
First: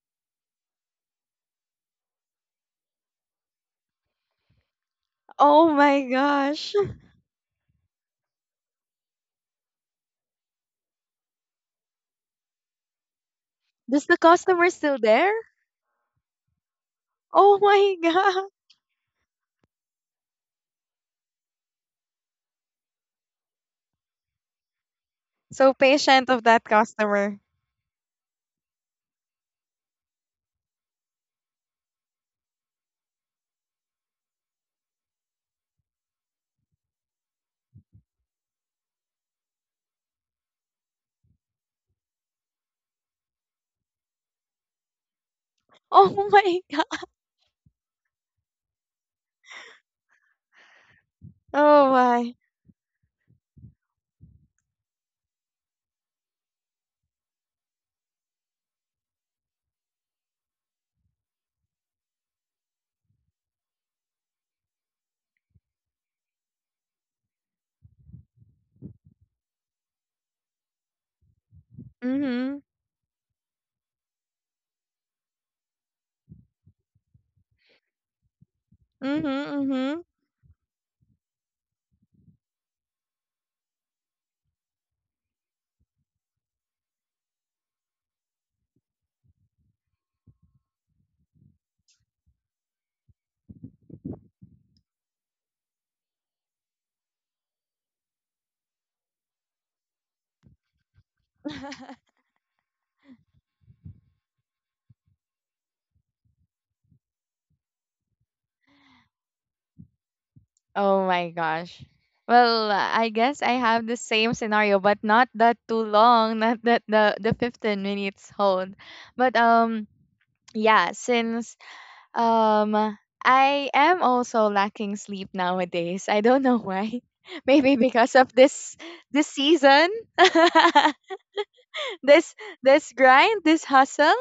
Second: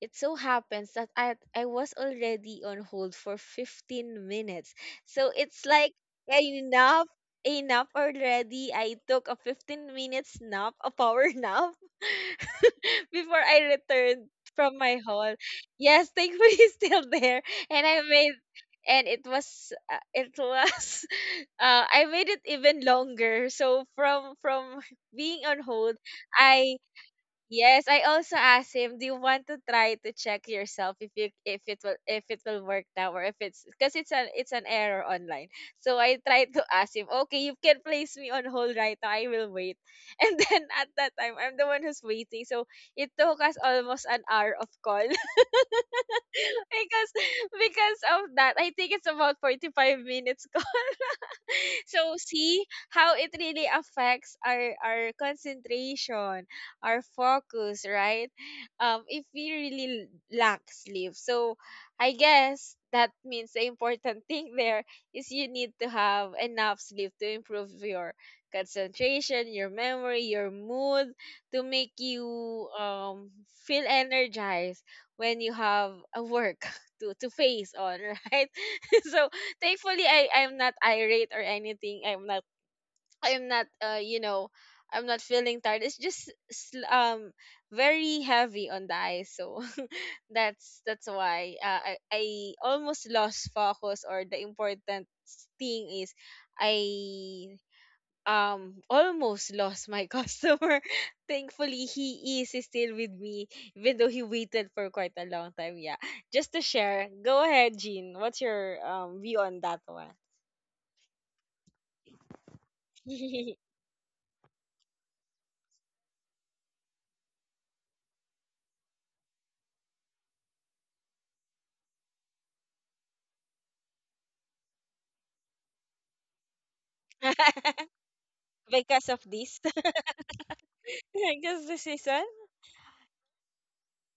A: it so happens that I was already on hold for 15 minutes. So it's
B: Oh
A: like,
B: my gosh. [LAUGHS]
A: enough enough already. I took a 15 minutes nap, a power nap. [LAUGHS] [LAUGHS] Before I
B: Does the
A: returned
B: customer
A: from
B: still
A: my
B: there?
A: haul. Yes, thankfully [LAUGHS] still there.
B: Oh
A: And
B: my
A: I made,
B: god.
A: and it was, it was [LAUGHS] I made it even longer. So from being on
B: So
A: hold,
B: patient of that
A: I—
B: customer.
A: Yes, I also asked him, "Do you want to try to check yourself, if you— if it will— if it will work now, or if it's because it's an— it's an error online." So I tried to ask him, "Okay, you can place me on hold right now. I will wait." [LAUGHS] And then at that time, I'm the one who's waiting. So it took us almost an hour of call, [LAUGHS]
B: Oh my [LAUGHS] god.
A: because because of that. I think it's about 45 minutes. [LAUGHS] [LAUGHS]
B: Oh
A: So
B: my.
A: see how it really affects our concentration, our focus, right? If we really lack sleep, so I guess that means the important [LAUGHS] thing there is you need to have enough sleep to improve your concentration, your memory, your mood, to make you
B: Mm-hmm.
A: feel energized when you have a work [LAUGHS] to face on, right? [LAUGHS]
B: Mm-hmm.
A: So
B: Mm-hmm.
A: thankfully I'm not irate or anything. I'm not, I'm not, you know, I'm not feeling tired. It's just, very heavy on the eyes, so [LAUGHS] that's why, I almost lost focus. Or the important thing is, I almost lost my [LAUGHS] customer. Thankfully,
B: [LAUGHS]
A: he is still with me, even though he waited for quite a long time. Yeah, just to share. Go ahead, Jean. What's your, view on that one?
B: Oh my gosh. Well, I guess I
A: [LAUGHS]
B: have the same scenario, but not that too long, not that the 15 minutes hold. But yeah, since, Um, I am also lacking sleep nowadays. I don't know why. [LAUGHS] Maybe because of
A: Because of
B: this
A: this.
B: season,
A: [LAUGHS]
B: [LAUGHS]
A: Because decision.
B: this this grind, this hustle.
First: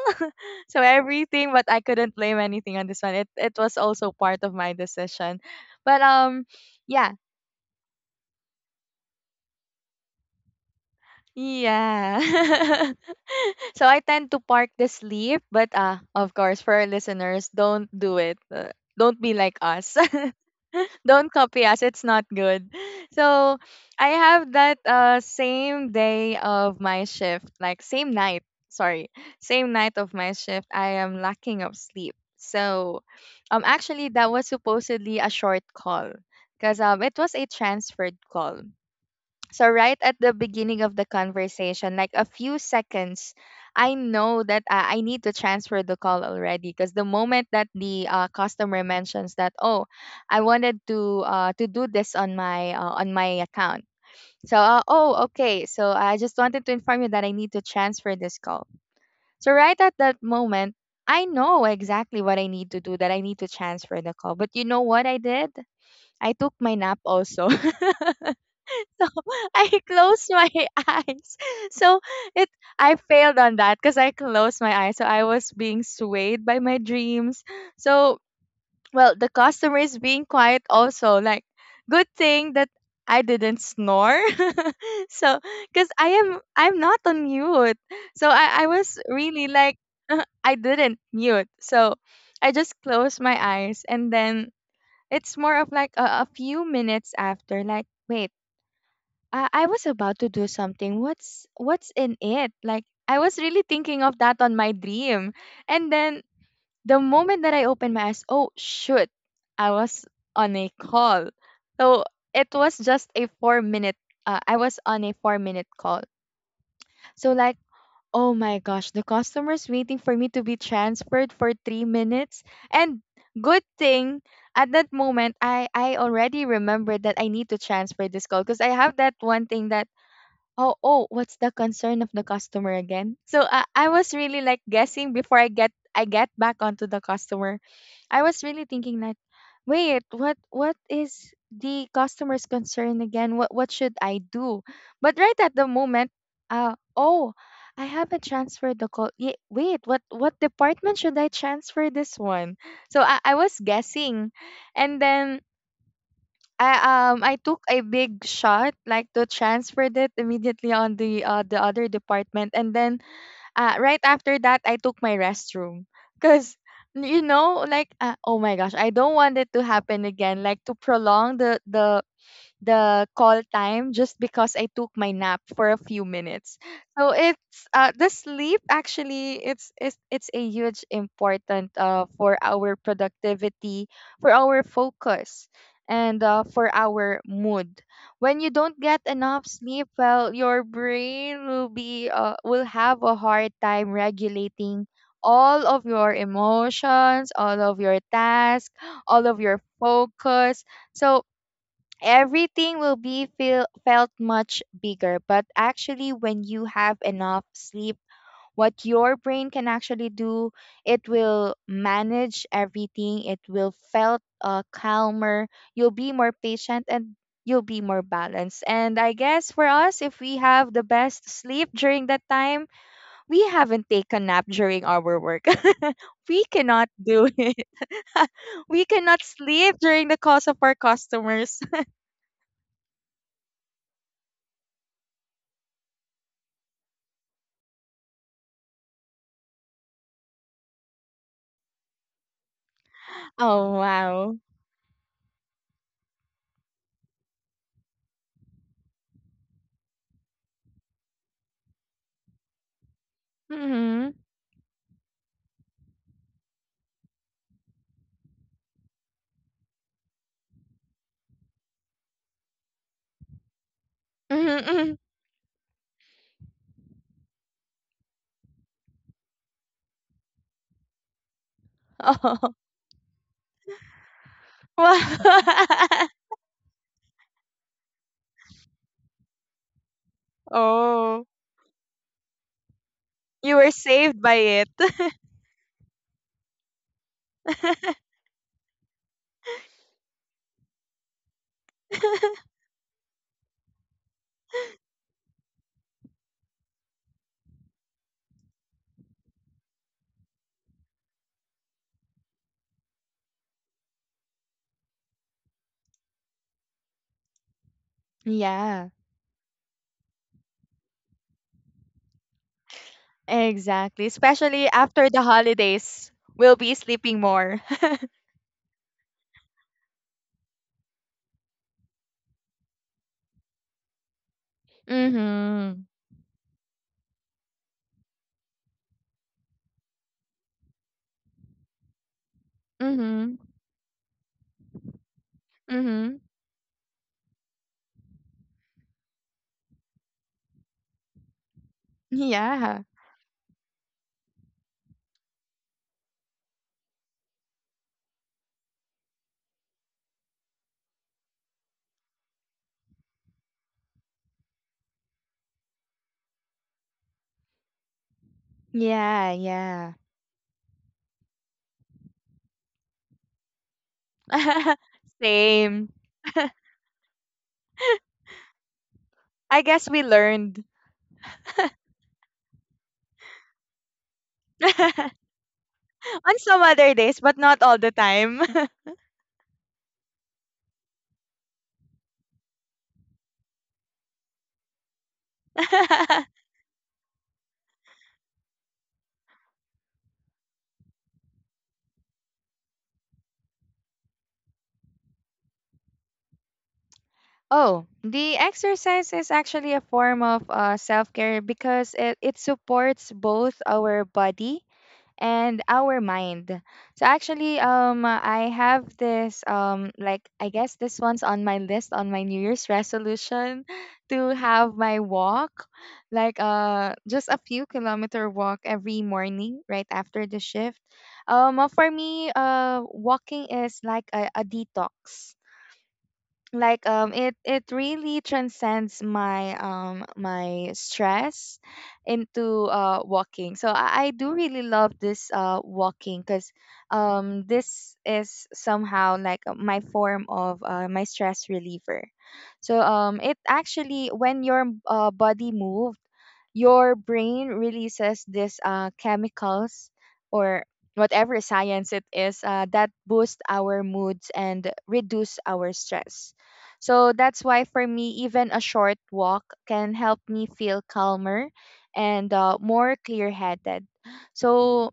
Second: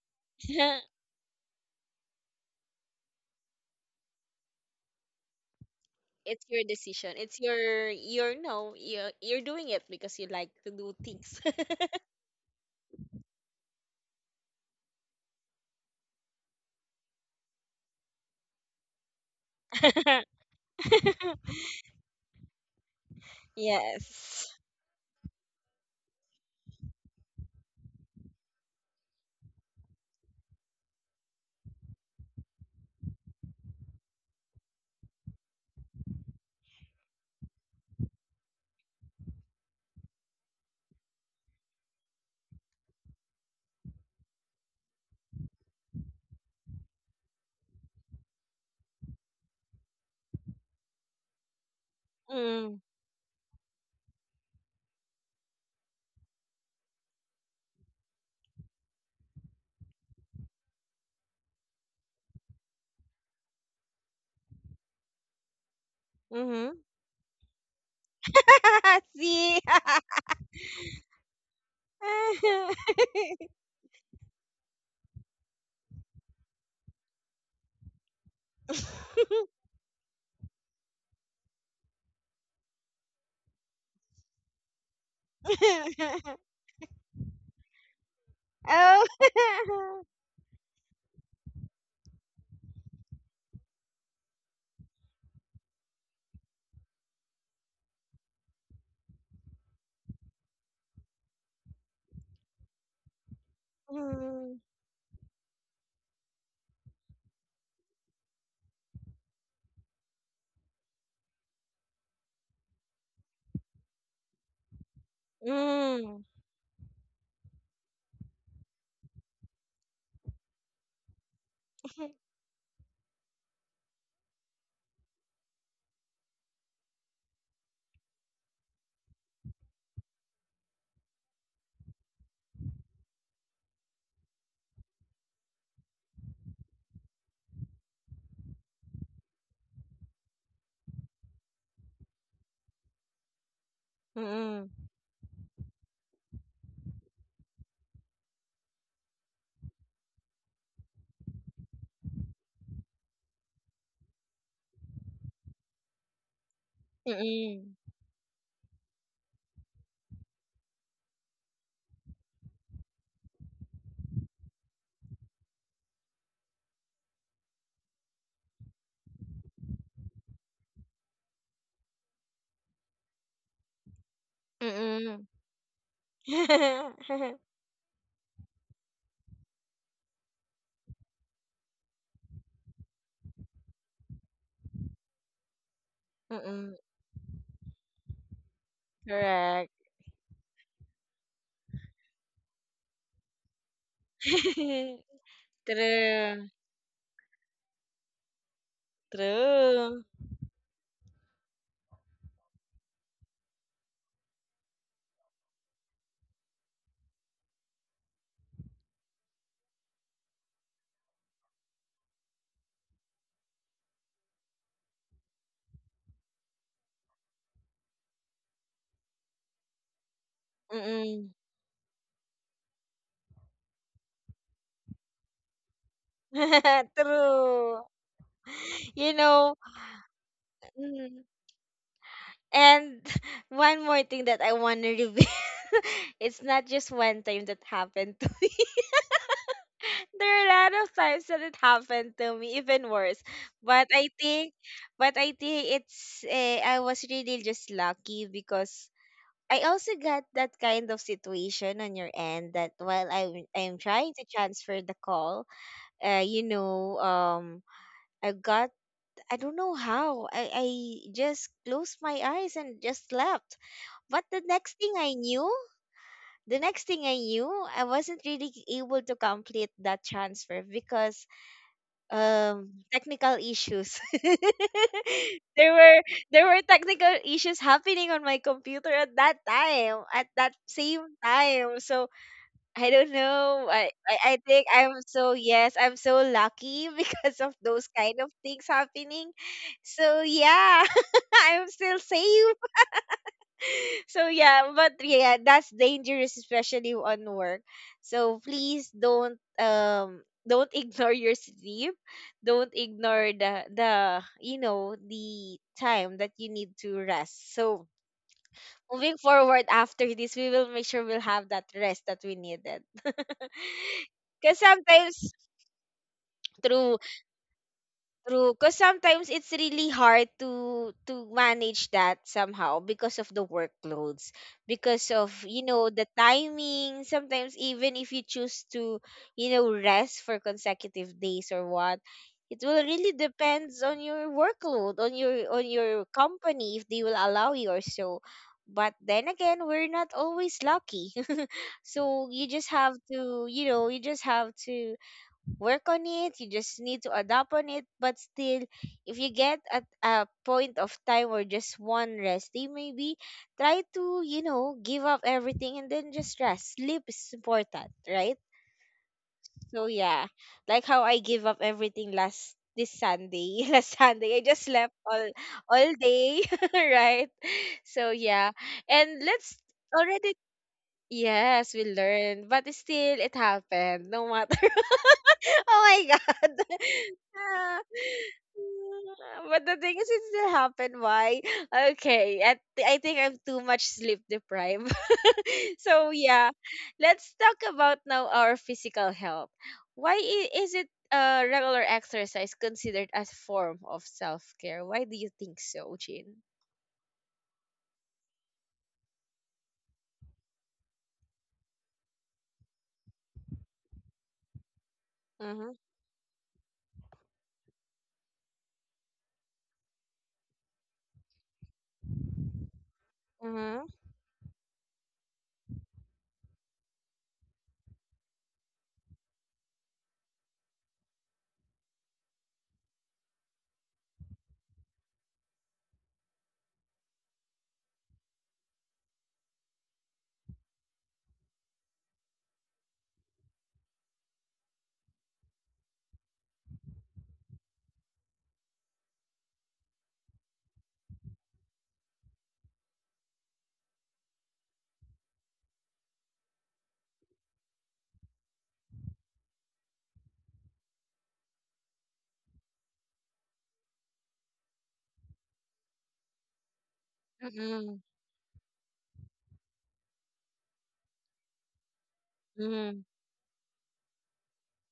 A: [LAUGHS]
B: [LAUGHS] So everything, but I couldn't blame anything on this one. It was also part of my decision. But
A: It's your
B: yeah.
A: decision. It's your no, you're doing it because you like to do things.
B: Yeah. [LAUGHS] So I tend to park the sleep, but, uh, of course for our listeners, don't do it. Don't be like us.
A: [LAUGHS]
B: [LAUGHS] Don't copy us. It's not good. So I have
A: Yes.
B: that same day of my shift, like same night. Sorry, same night of my shift. I am lacking of sleep. So, actually, that was supposedly a short call, because it was a transferred call. So, right at the beginning of the conversation, like a few seconds, I know that I need to transfer the call already. Because the moment that the, customer mentions that, oh, I wanted to, do this on my,
A: Mm.
B: on my account. So, oh, okay. So I just wanted to inform you that I need to transfer this call. So right at that moment, I know exactly what I need to do. That I need to transfer the call. But you know what I did? I took my
A: Mm-hmm.
B: nap also. [LAUGHS] So
A: [LAUGHS]
B: [LAUGHS]
A: See.
B: I
A: [LAUGHS]
B: closed my [LAUGHS] eyes. So it I failed on that because I closed my eyes. So I was being swayed by my dreams. So, well, the customer is being quiet also. Like, good thing that I didn't snore. [LAUGHS] So, because I'm not on mute. So I was
A: Oh.
B: really like [LAUGHS]
A: [LAUGHS]
B: I didn't mute. So I just closed my eyes, and then it's more of like a few minutes after, like, wait, I was about to do something. What's in it? Like, I was really thinking of that on
A: Mm.
B: my dream. And then the moment that I opened my eyes, oh shoot, I was on a call. So it was just a four minute I was on a 4 minute call.
A: Mm.
B: So, like, oh my gosh, the customer's waiting for me to be transferred for 3 minutes. And good thing at that moment I already remembered that I need to transfer this call because I have that one thing that, oh, oh, what's the concern of the customer again? So I was really like guessing before I get back onto the customer. I was really thinking that, wait, what is the customer's concern again? What should I do?
A: Mm.
B: But right at the moment, uh oh, I haven't transferred the call. Wait, what department should I transfer this one? So I was guessing. And then I I took
A: Mm.
B: a big shot, like, to transfer it immediately on the other department, and then right after that I took my restroom, cuz, you know, like, oh my gosh, I don't want it to happen again, like, to prolong the the call time just because I took my
A: Mm.
B: nap for a few minutes.
A: Mm.
B: So
A: [LAUGHS]
B: it's, the sleep, actually, it's it's a huge important, for our productivity, for our focus, and, for
A: Mm-mm.
B: our mood. When you don't get enough
A: Correct.
B: sleep, well, your brain will be will have a hard time regulating
A: [LAUGHS]
B: all of your
A: True,
B: emotions, all of your tasks, all of your
A: true.
B: focus. So everything will be felt much bigger, but actually when you have enough sleep, what your brain can actually do, it will manage everything. It will felt, calmer. You'll be more patient, and you'll be more balanced. And I guess for us, if we have the best
A: Mm.
B: sleep during that time, we haven't taken nap during our work. [LAUGHS] We cannot
A: [LAUGHS]
B: do it.
A: True.
B: [LAUGHS] We
A: You
B: cannot
A: know,
B: sleep during the calls of our
A: mm.
B: customers.
A: And [LAUGHS] one more thing that I want to reveal. [LAUGHS] It's not just one time that happened to me. [LAUGHS] There are a lot of times that it happened to me, even worse.
B: Oh,
A: But I
B: wow.
A: think, but I think it's, I was really just lucky because I also got that kind of situation on your end, that while I'm trying
B: Mhm.
A: to transfer the call, you know, I got, I don't know how, I just closed my eyes and just slept. But
B: Mhm, [LAUGHS] mhm.
A: the next thing I knew, I wasn't really able to complete that transfer because,
B: Oh.
A: technical issues. [LAUGHS] there were
B: Wow. [LAUGHS]
A: there were technical issues happening on my computer at that time, at that same
B: Oh,
A: time. So I don't
B: you
A: know.
B: were saved by
A: I think
B: it.
A: I'm so, yes, I'm so lucky [LAUGHS] because of those kind
B: [LAUGHS]
A: of things happening. So yeah, [LAUGHS] I'm still safe. [LAUGHS] So yeah, but yeah, that's dangerous, especially on work. So please don't, don't [LAUGHS] ignore your sleep. Don't ignore the you know the time that you need to rest. So
B: Yeah,
A: moving forward after this, we will make sure we'll have that rest that we needed. [LAUGHS]
B: exactly.
A: Because
B: Especially after the
A: sometimes,
B: holidays, we'll be
A: true,
B: sleeping more. [LAUGHS]
A: true, because sometimes it's really hard to manage that somehow, because of the workloads, because of you
B: Mm-hmm.
A: know the timing. Sometimes even if you choose to you know rest for consecutive days or what, it will really
B: Mm-hmm.
A: depends on your workload, on your, on your
B: Mm-hmm.
A: company if they will allow you or so. But then again, we're not always lucky, [LAUGHS] so you just
B: Yeah.
A: have to, you know, you just have to work on it, you just need to adapt on it. But still, if you get at a point of time or just one rest day, maybe try to, you know, give up everything and then just rest. Sleep is important, right?
B: Yeah,
A: So
B: yeah.
A: yeah, like how I give up everything last this Sunday. [LAUGHS] Last Sunday I just slept
B: [LAUGHS]
A: all
B: Same.
A: all day.
B: [LAUGHS]
A: [LAUGHS] Right. So yeah. And let's—
B: I guess we
A: already—
B: learned
A: Yes, we learned, but still it happened no matter.
B: [LAUGHS] on
A: [LAUGHS] Oh my god.
B: some other
A: [LAUGHS]
B: days, but not
A: Ah.
B: all the time.
A: Mm, but the thing is, it still happened. Why? Okay, I, I think I'm too much sleep deprived. [LAUGHS] So
B: [LAUGHS]
A: yeah, let's talk about now our physical health. Why is it, regular exercise considered as form of self care? Why do you think so, Jin?
B: Oh, the exercise is actually a form of, self care, because it supports both our body and
A: Mm-hmm.
B: our mind. So actually, I have this like, I guess this one's on my list, on my New Year's resolution,
A: Mm-hmm.
B: [LAUGHS] to have my walk, like, just a few kilometer walk every morning right after the shift. For me, walking is like a detox, like, it, it really transcends my my stress into walking. So I do really love this walking, because this is somehow like, my form of, my stress reliever. So it, actually when your, body moves, your brain releases this, chemicals, or whatever science it is, that boost our moods and reduce our stress. So that's why for
A: Mm-mm.
B: me, even a short walk can help me feel calmer and, more clear headed. So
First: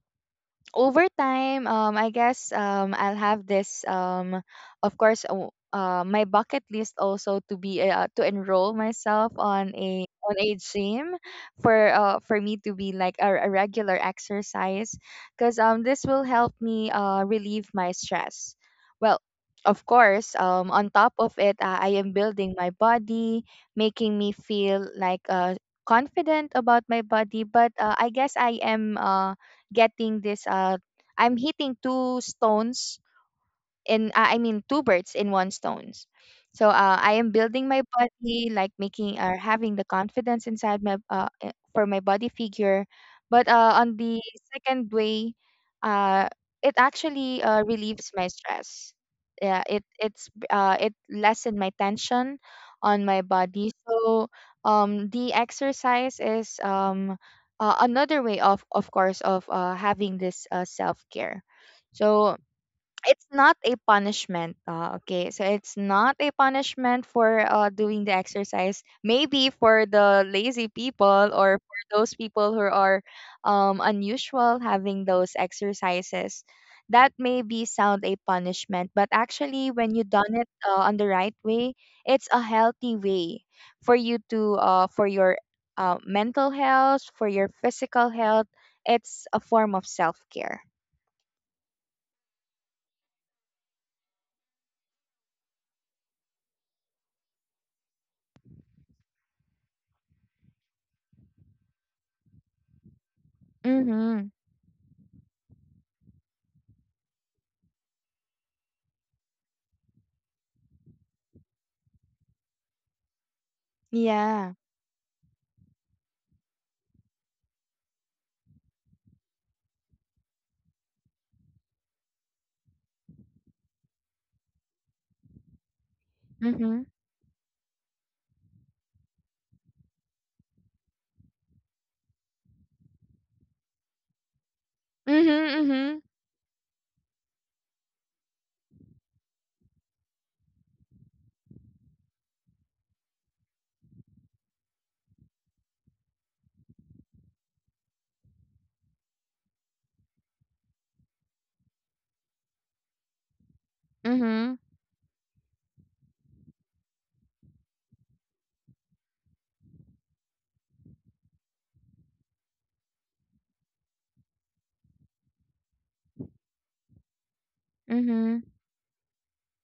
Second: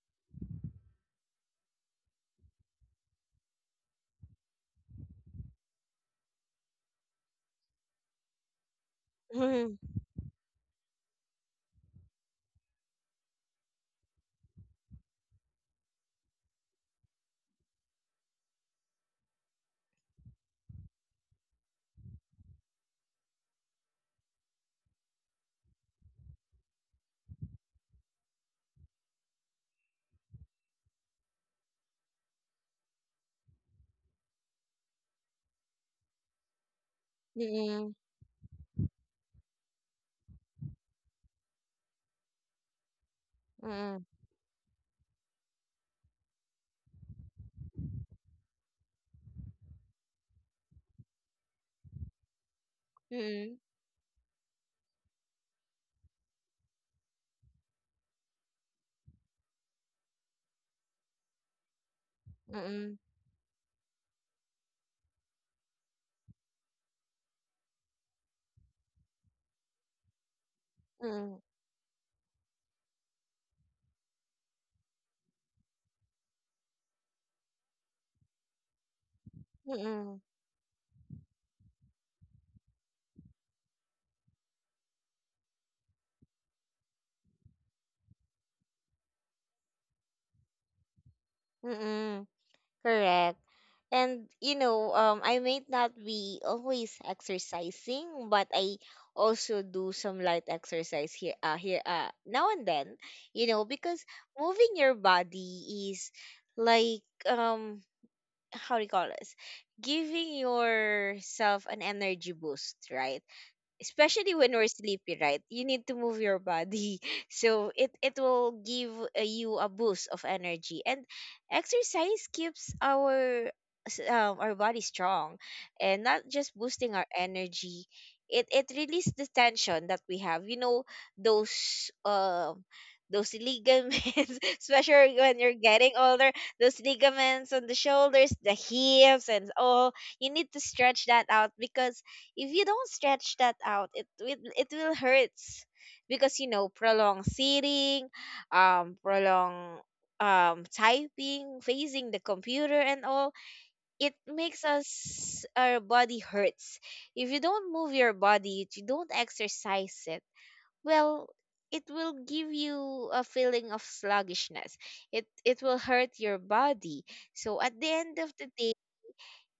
B: over time, I guess, I'll have this. Of course, my bucket list also to be to enroll myself on
A: Mm-mm.
B: a gym for me to be like a regular exercise because this will help me relieve my stress. Well. Of course, on top of it, I am building my body, making me feel like confident about my body. But I guess I am getting this. I'm hitting two stones in I mean two birds in one stones. So I am building my
A: Mm-mm.
B: body, like making or having the confidence inside my for my body figure. But on
A: Mm,
B: the second way, uh, it actually relieves my stress. Yeah, it lessen my tension on my
A: mm,
B: body. So the exercise is another way of course of having this self care. So
A: mm,
B: it's not a punishment, okay, so it's not a punishment for doing the exercise, maybe for the lazy people
A: mm,
B: or for those people who are unusual having those exercises that may be sound a punishment, but actually when you
A: mm,
B: done it on the right way, it's a healthy way for you to for your mental health, for your physical health. It's a form of self-care.
A: mm. Correct. And you know, I may not be always exercising, but I also do some light exercise here, now and then. You know, because
B: Mm-hmm.
A: moving your body is like, um, how do you call this? Giving yourself an energy boost, right? Especially
B: Yeah.
A: when we're sleepy, right? You need to move your body. [LAUGHS] So it will give you a boost of energy. And exercise keeps our our body strong, and not just
B: Mhm.
A: boosting our energy. It releases the tension that we have. You know, those um those ligaments, [LAUGHS] especially when you're getting
B: Mhm,
A: older, those ligaments on the shoulders, the hips, and all. You need to stretch that out, because if you don't stretch that out, it will hurts, because you know, prolonged sitting, prolonged typing, facing the computer and all,
B: mhm,
A: it
B: mhm,
A: makes us, our body hurts. If you don't move your body, if you don't exercise it, well, it will give you a feeling of sluggishness. It will hurt your body. So at the end of
B: mhm,
A: the day,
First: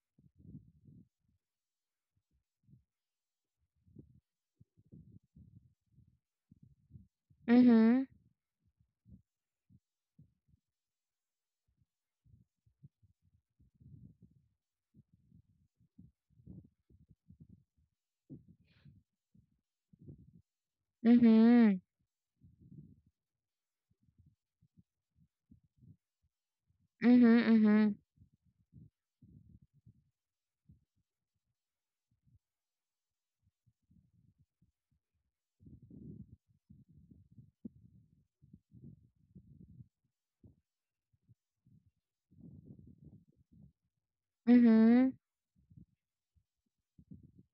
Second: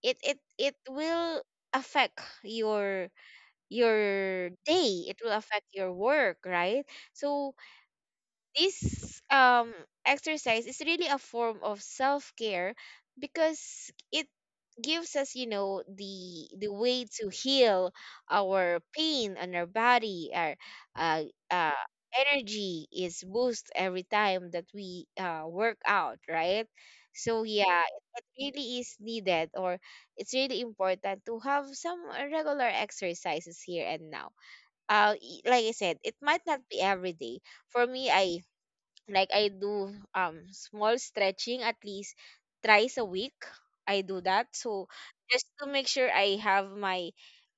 A: it will affect your day. It will affect your work, right? So
B: mhm,
A: this exercise is really a form of self-care, because it gives us, you know, the way to heal our pain on our body, our
B: mhm,
A: uh, uh,
B: mhm,
A: energy is boost every time that we work out, right? So yeah,
B: mhm,
A: it really is needed, or it's really important to have some regular exercises here and now. Like I said, it might not be every day. For me, I, like I do small stretching at least 3 times a week. I do that.
B: mhm,
A: So
B: mhm,
A: just to make sure I have my,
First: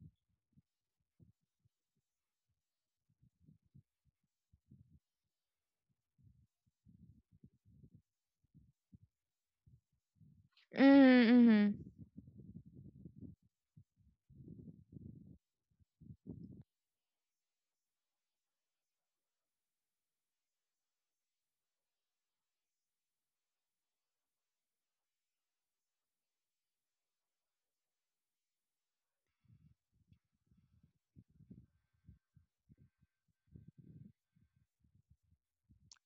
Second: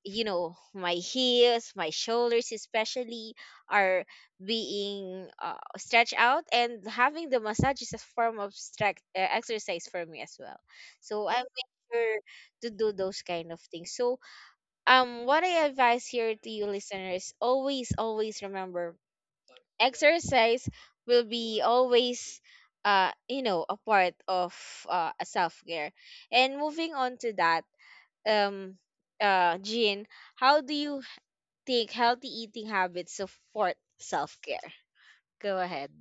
A: you know, my heels, my shoulders especially are being stretched out, and having the massage is a form of stretch exercise for me as well. So I make
B: mhm.
A: sure to do those kind of things. So what I advise here to you listeners, always, always remember, exercise will be always you know a part of a self-care. And moving on to that, um Jean, how do you think healthy eating habits support self-care? Go ahead.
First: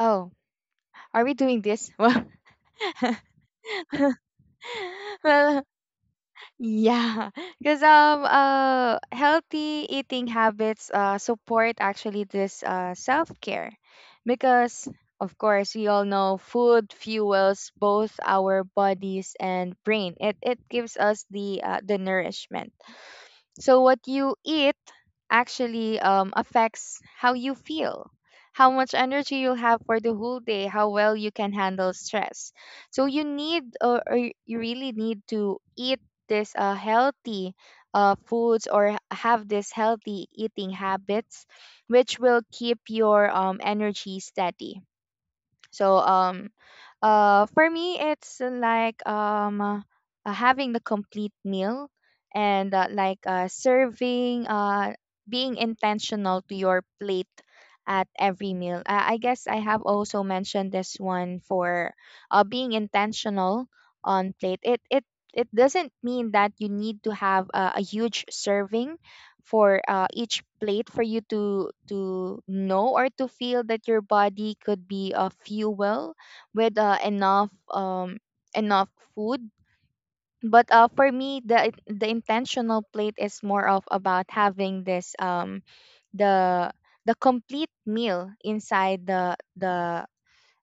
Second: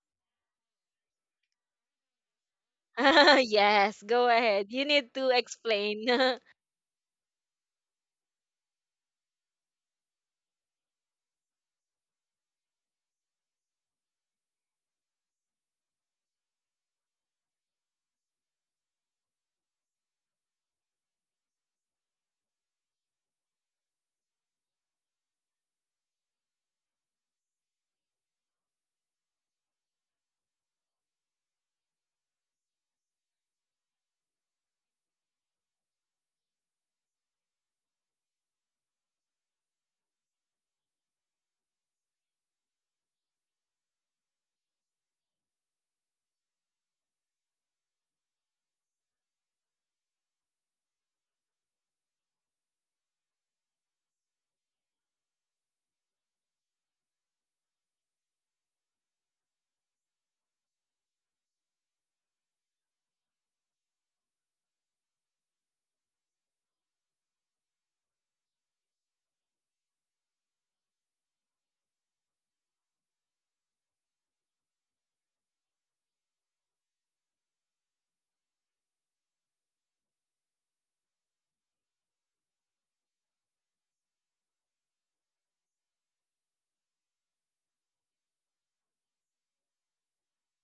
B: Oh, are we doing this? [LAUGHS] Well,
A: [LAUGHS] Yes,
B: [LAUGHS]
A: go ahead. You need to
B: well,
A: explain. [LAUGHS]
B: yeah, because healthy eating habits support actually this self care, because of course we all know food fuels both our bodies and brain. It gives us the nourishment. So what you eat actually affects how you feel, how much energy you'll have for the whole day, how well you can handle stress. So you need or you really need to eat this healthy foods or have this healthy eating habits, which will keep your energy steady. So for me, it's like having the complete meal and like serving, being intentional to your plate at every meal. I guess I have also mentioned this one for being intentional on plate. It doesn't mean that you need to have a huge serving for each plate for you to know or to feel that your body could be a fuel with enough enough food. But for me the intentional plate is more of about having this the the complete meal inside the the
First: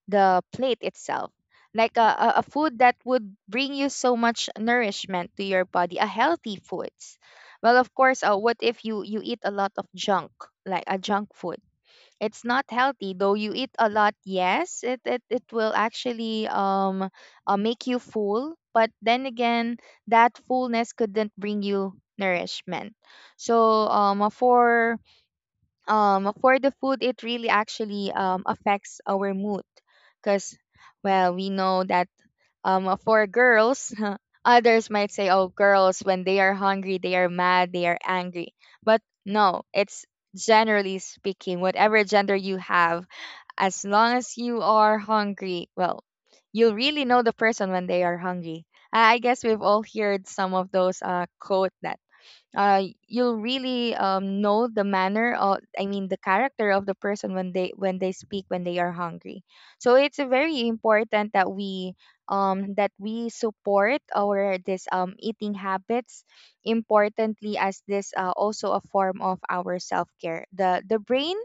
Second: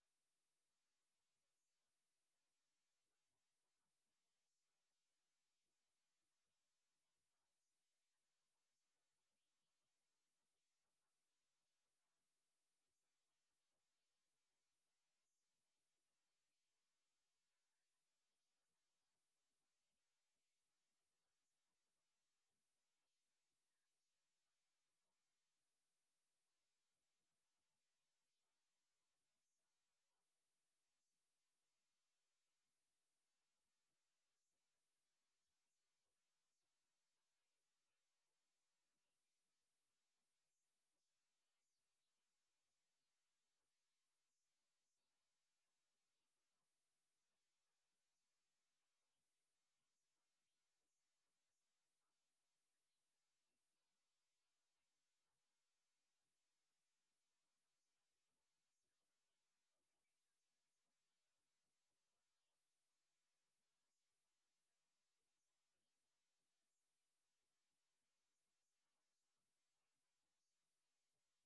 B: the plate itself, like a food that would bring you so much nourishment to your body, a healthy foods. Well, of course, what if you eat a lot of junk, like a junk food? It's not healthy though you eat a lot. Yes, it will actually make you full, but then again that fullness couldn't bring you nourishment. So for the food, it really actually affects our mood, because well we know that for girls [LAUGHS] others might say, oh, girls when they are hungry they are mad, they are angry. But no, it's generally speaking whatever gender you have, as long as you are hungry. Well, you'll really know the person when they are hungry. I guess we've all heard some of those quote that uh, you'll really know the manner of I mean the character of the person when they speak when they are hungry. So it's very important that we support our this eating habits, importantly as this also a form of our self-care. The brain,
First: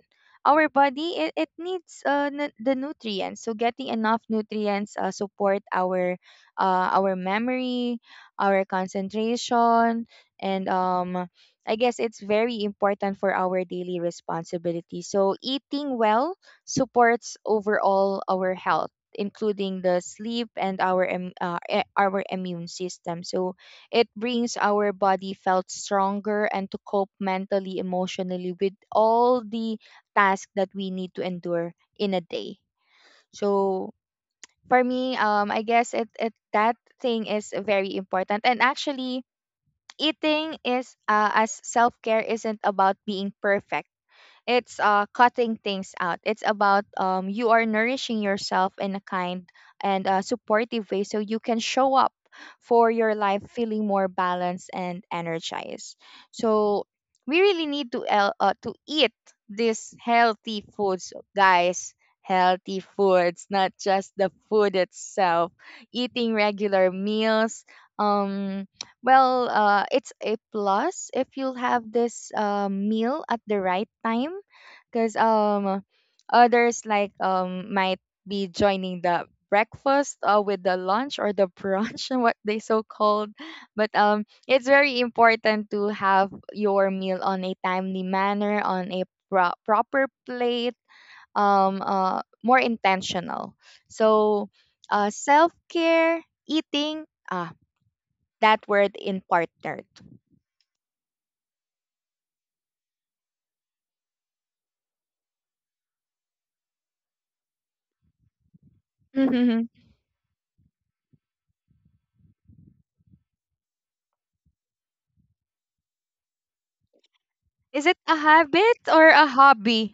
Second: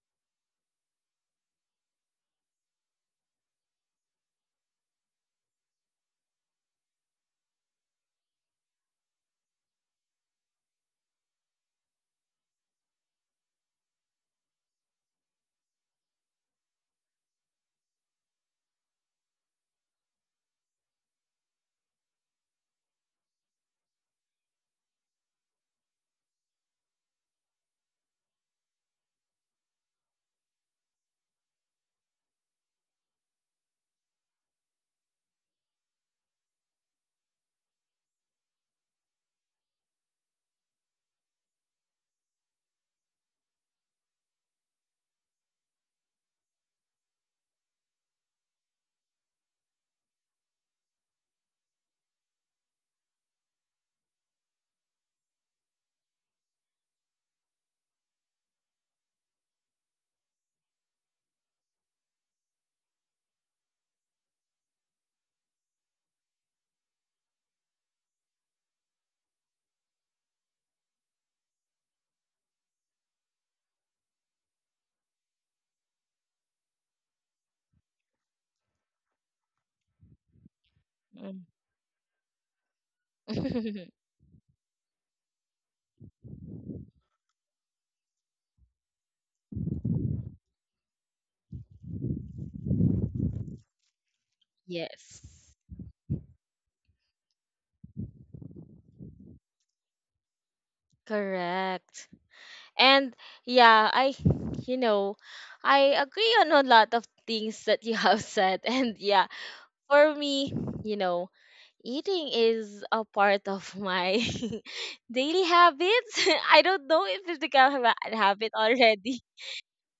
B: our body, it needs the nutrients. So getting enough nutrients support our memory, our concentration, and I guess it's very important for our daily responsibility. So eating well supports overall our health, including the sleep and our immune system. So it brings our body felt stronger and to cope mentally, emotionally with all the tasks that we need to endure in a day. So for me, I guess it, it that thing is very important. And actually, eating is as self-care isn't about being perfect, it's cutting things out, it's about you are nourishing yourself in a kind and supportive way, so you can show up for your life feeling more balanced and energized. So we really need to eat these healthy foods, guys. Healthy foods, not just the food itself, eating regular meals. um well, it's a plus if you'll have this meal at the right time, because others like might be joining the breakfast with the lunch or
A: Mm.
B: the brunch, [LAUGHS] what they so called.
A: [LAUGHS]
B: But it's very important to have your meal on a timely manner, on a proper plate, more intentional. So,
A: Yes.
B: self care, eating. That word in partnered.
A: Correct. And yeah, I, you know, I agree on a lot of things that you have said. [LAUGHS] And yeah,
B: Mhm.
A: for me, you know, eating is a part of my [LAUGHS] daily habits. [LAUGHS] I don't know if it's become
B: Is
A: a
B: it a
A: habit
B: habit or
A: already.
B: a
A: [LAUGHS]
B: hobby?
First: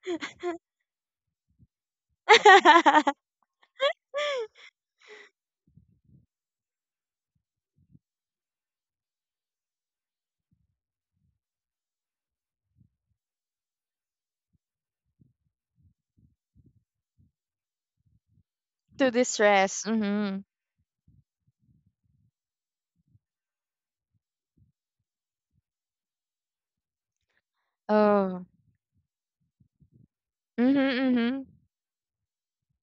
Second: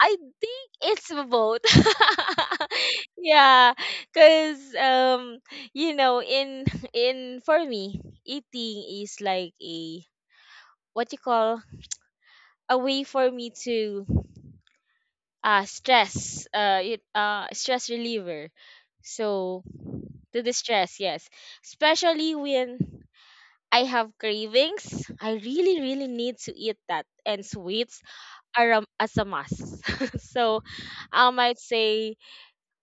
A: I think it's both. [LAUGHS]
B: [LAUGHS]
A: Yeah, cause you know, in, for me, eating is like a, what you call, a way for me to, ah, stress, it stress reliever.
B: To
A: So
B: distress? Mm-hmm.
A: to distress, yes, especially when I have cravings, I really need to eat that, and sweets
B: Oh.
A: are, as a must. [LAUGHS] So
B: Mm-hmm,
A: I
B: mm-hmm.
A: might say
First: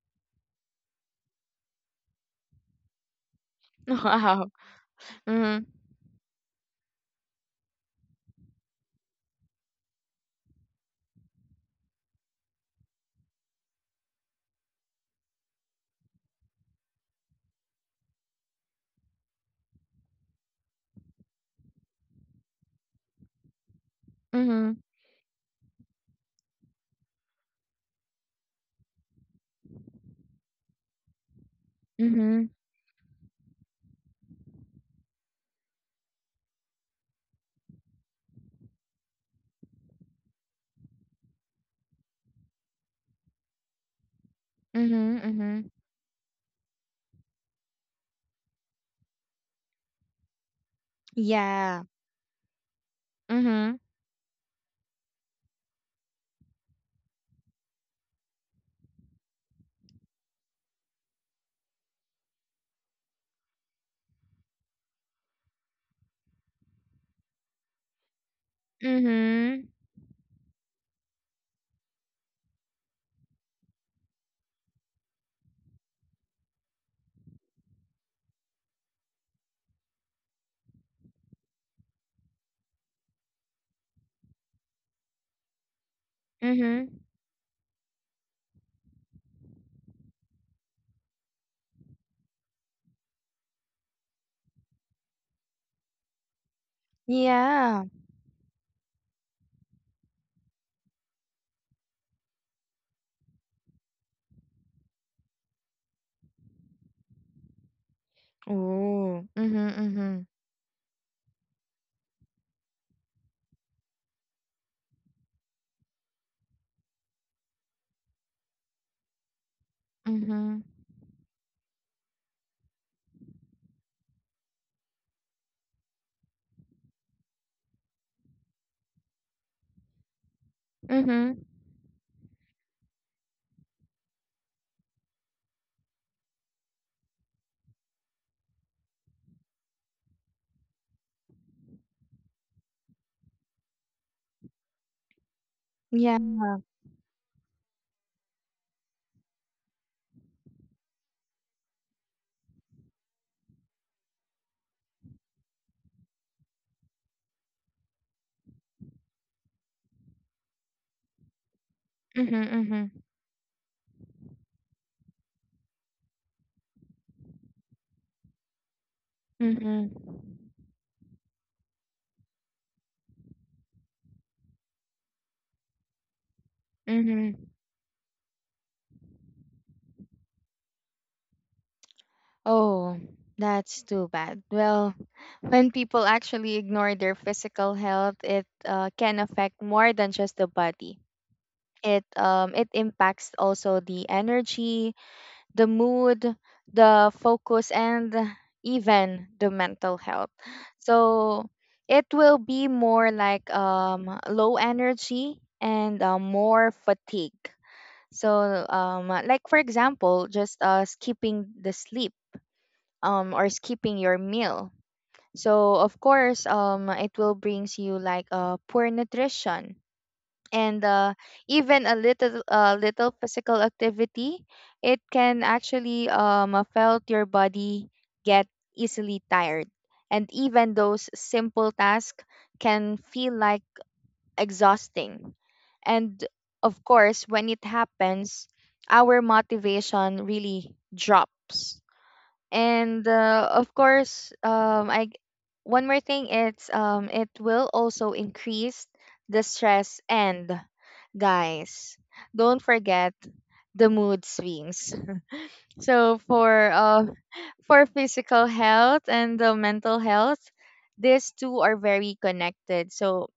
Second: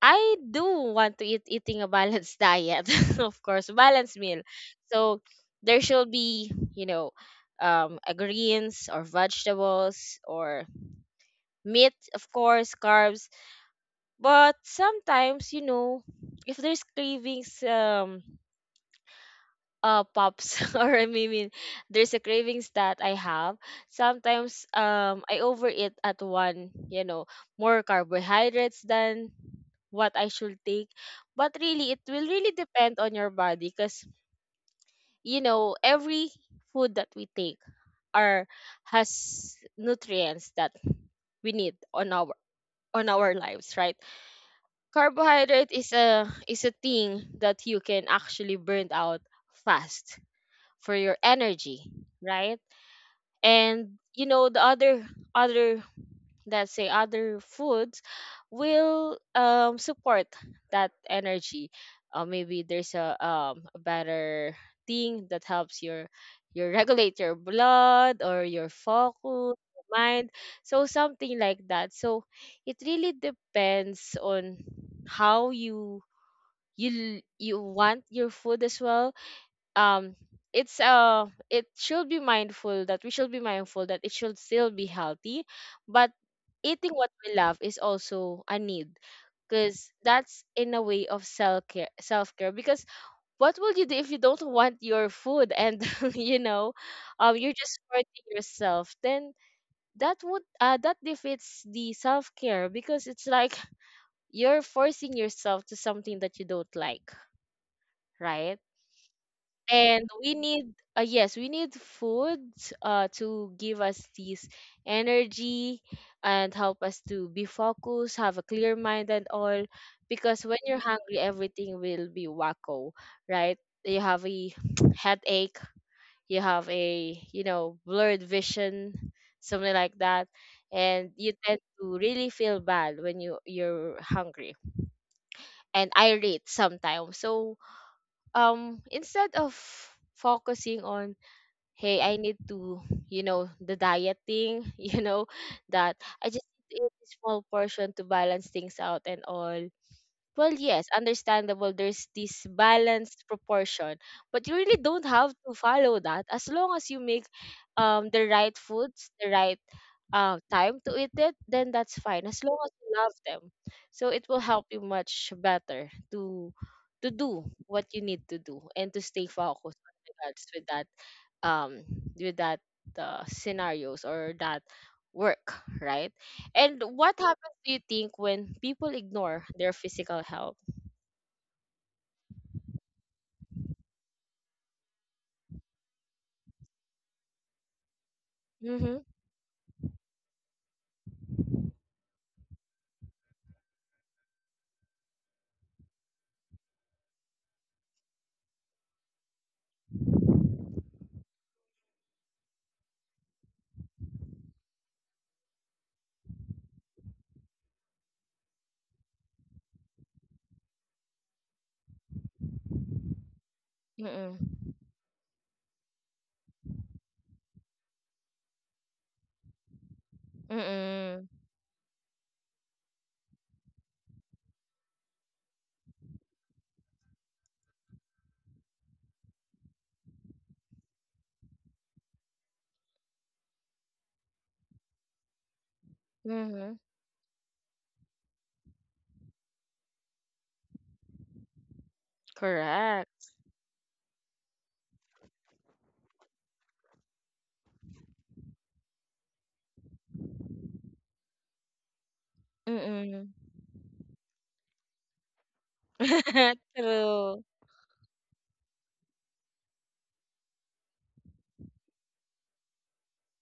A: I do want to eat, eating a balanced diet, [LAUGHS] of course,
B: [LAUGHS]
A: balanced meal.
B: Wow.
A: So
B: Mm-hmm,
A: there should be, you know, a greens or vegetables or meat, of course, carbs. But sometimes, you know, if there's cravings, pops, [LAUGHS] or I mean, there's a cravings that I have. Sometimes,
B: mm-hmm,
A: I overeat at one, you know, more carbohydrates than what I should take. But really, it will
B: mm-hmm,
A: really depend on your body, because, you know, every food that we take are, has nutrients that we need on our, on our lives, right?
B: mm-hmm, mm-hmm.
A: Carbohydrate is a thing that you can actually burn out fast for your
B: Yeah.
A: energy, right?
B: Mm-hmm,
A: And you know the other, other, let's say other foods will support that energy. Maybe there's a, a better thing that helps your [LAUGHS] regulate your blood or your focus,
B: mm-hmm,
A: your mind. So something like that. So it really depends on how you, you want your food as well. um it's uh, it should be mindful, that we should be mindful that it should still be healthy, but eating
B: mm-hmm.
A: what we love is also a need, because that's in a way of self care, self care, because what will you do if you don't want your food and [LAUGHS] you know, you're just
B: Yeah.
A: hurting yourself. Then that would uh, that defeats the self care, because it's like you're forcing yourself to something that you don't like, right?
B: Oh. Mm-hmm,
A: And
B: mm-hmm,
A: we need, yes, we need food to give us this energy, and help us to be focused, have a clear mind and all, because when
B: mm-hmm,
A: you're hungry, everything will be wacko, right? You have a [TSK] headache, you have a, you know, blurred vision, something like that, and you
B: mm-hmm.
A: tend to really feel bad when you're hungry, and irate sometimes. So instead of focusing on, hey, I need to, you know, the dieting, [LAUGHS] you know, that
B: Yeah.
A: I just need to eat a small portion to balance things out and all. Well, yes, understandable. There's this balanced proportion, but you really don't have to follow that, as long as you make the right foods, the right time to eat it, then that's fine.
B: Mm-hmm,
A: As long as
B: mm-hmm,
A: you love them, so it will help you much better to do what you need to do and to stay focused on
B: mm-hmm,
A: regards with that, um with that scenarios or that work, right? And what
B: mm-hmm.
A: happened, do you think, when people ignore their physical health?
B: Oh, that's too bad. Well, when people actually ignore their physical health, it
A: Mm-hmm.
B: can affect more than just the body. It impacts also the energy, the mood, the focus, and even the mental health. So it will be more like low energy and more fatigue. So like for example, just skipping the sleep, or skipping your
A: Mm-mm.
B: meal. So of course, it will brings you like poor nutrition and
A: Mm-mm.
B: even a little physical activity. It can actually affect your body, get easily tired, and even those simple tasks can feel like exhausting. And
A: Mm-hmm.
B: of course, when it happens, our motivation really drops, and
A: Correct.
B: of course, one more thing, it's it will also increase the stress and, guys, don't forget
A: Mm-mm.
B: the mood swings. So
A: [LAUGHS]
B: for [LAUGHS]
A: True.
B: for physical health and the mental health, these two are very connected. So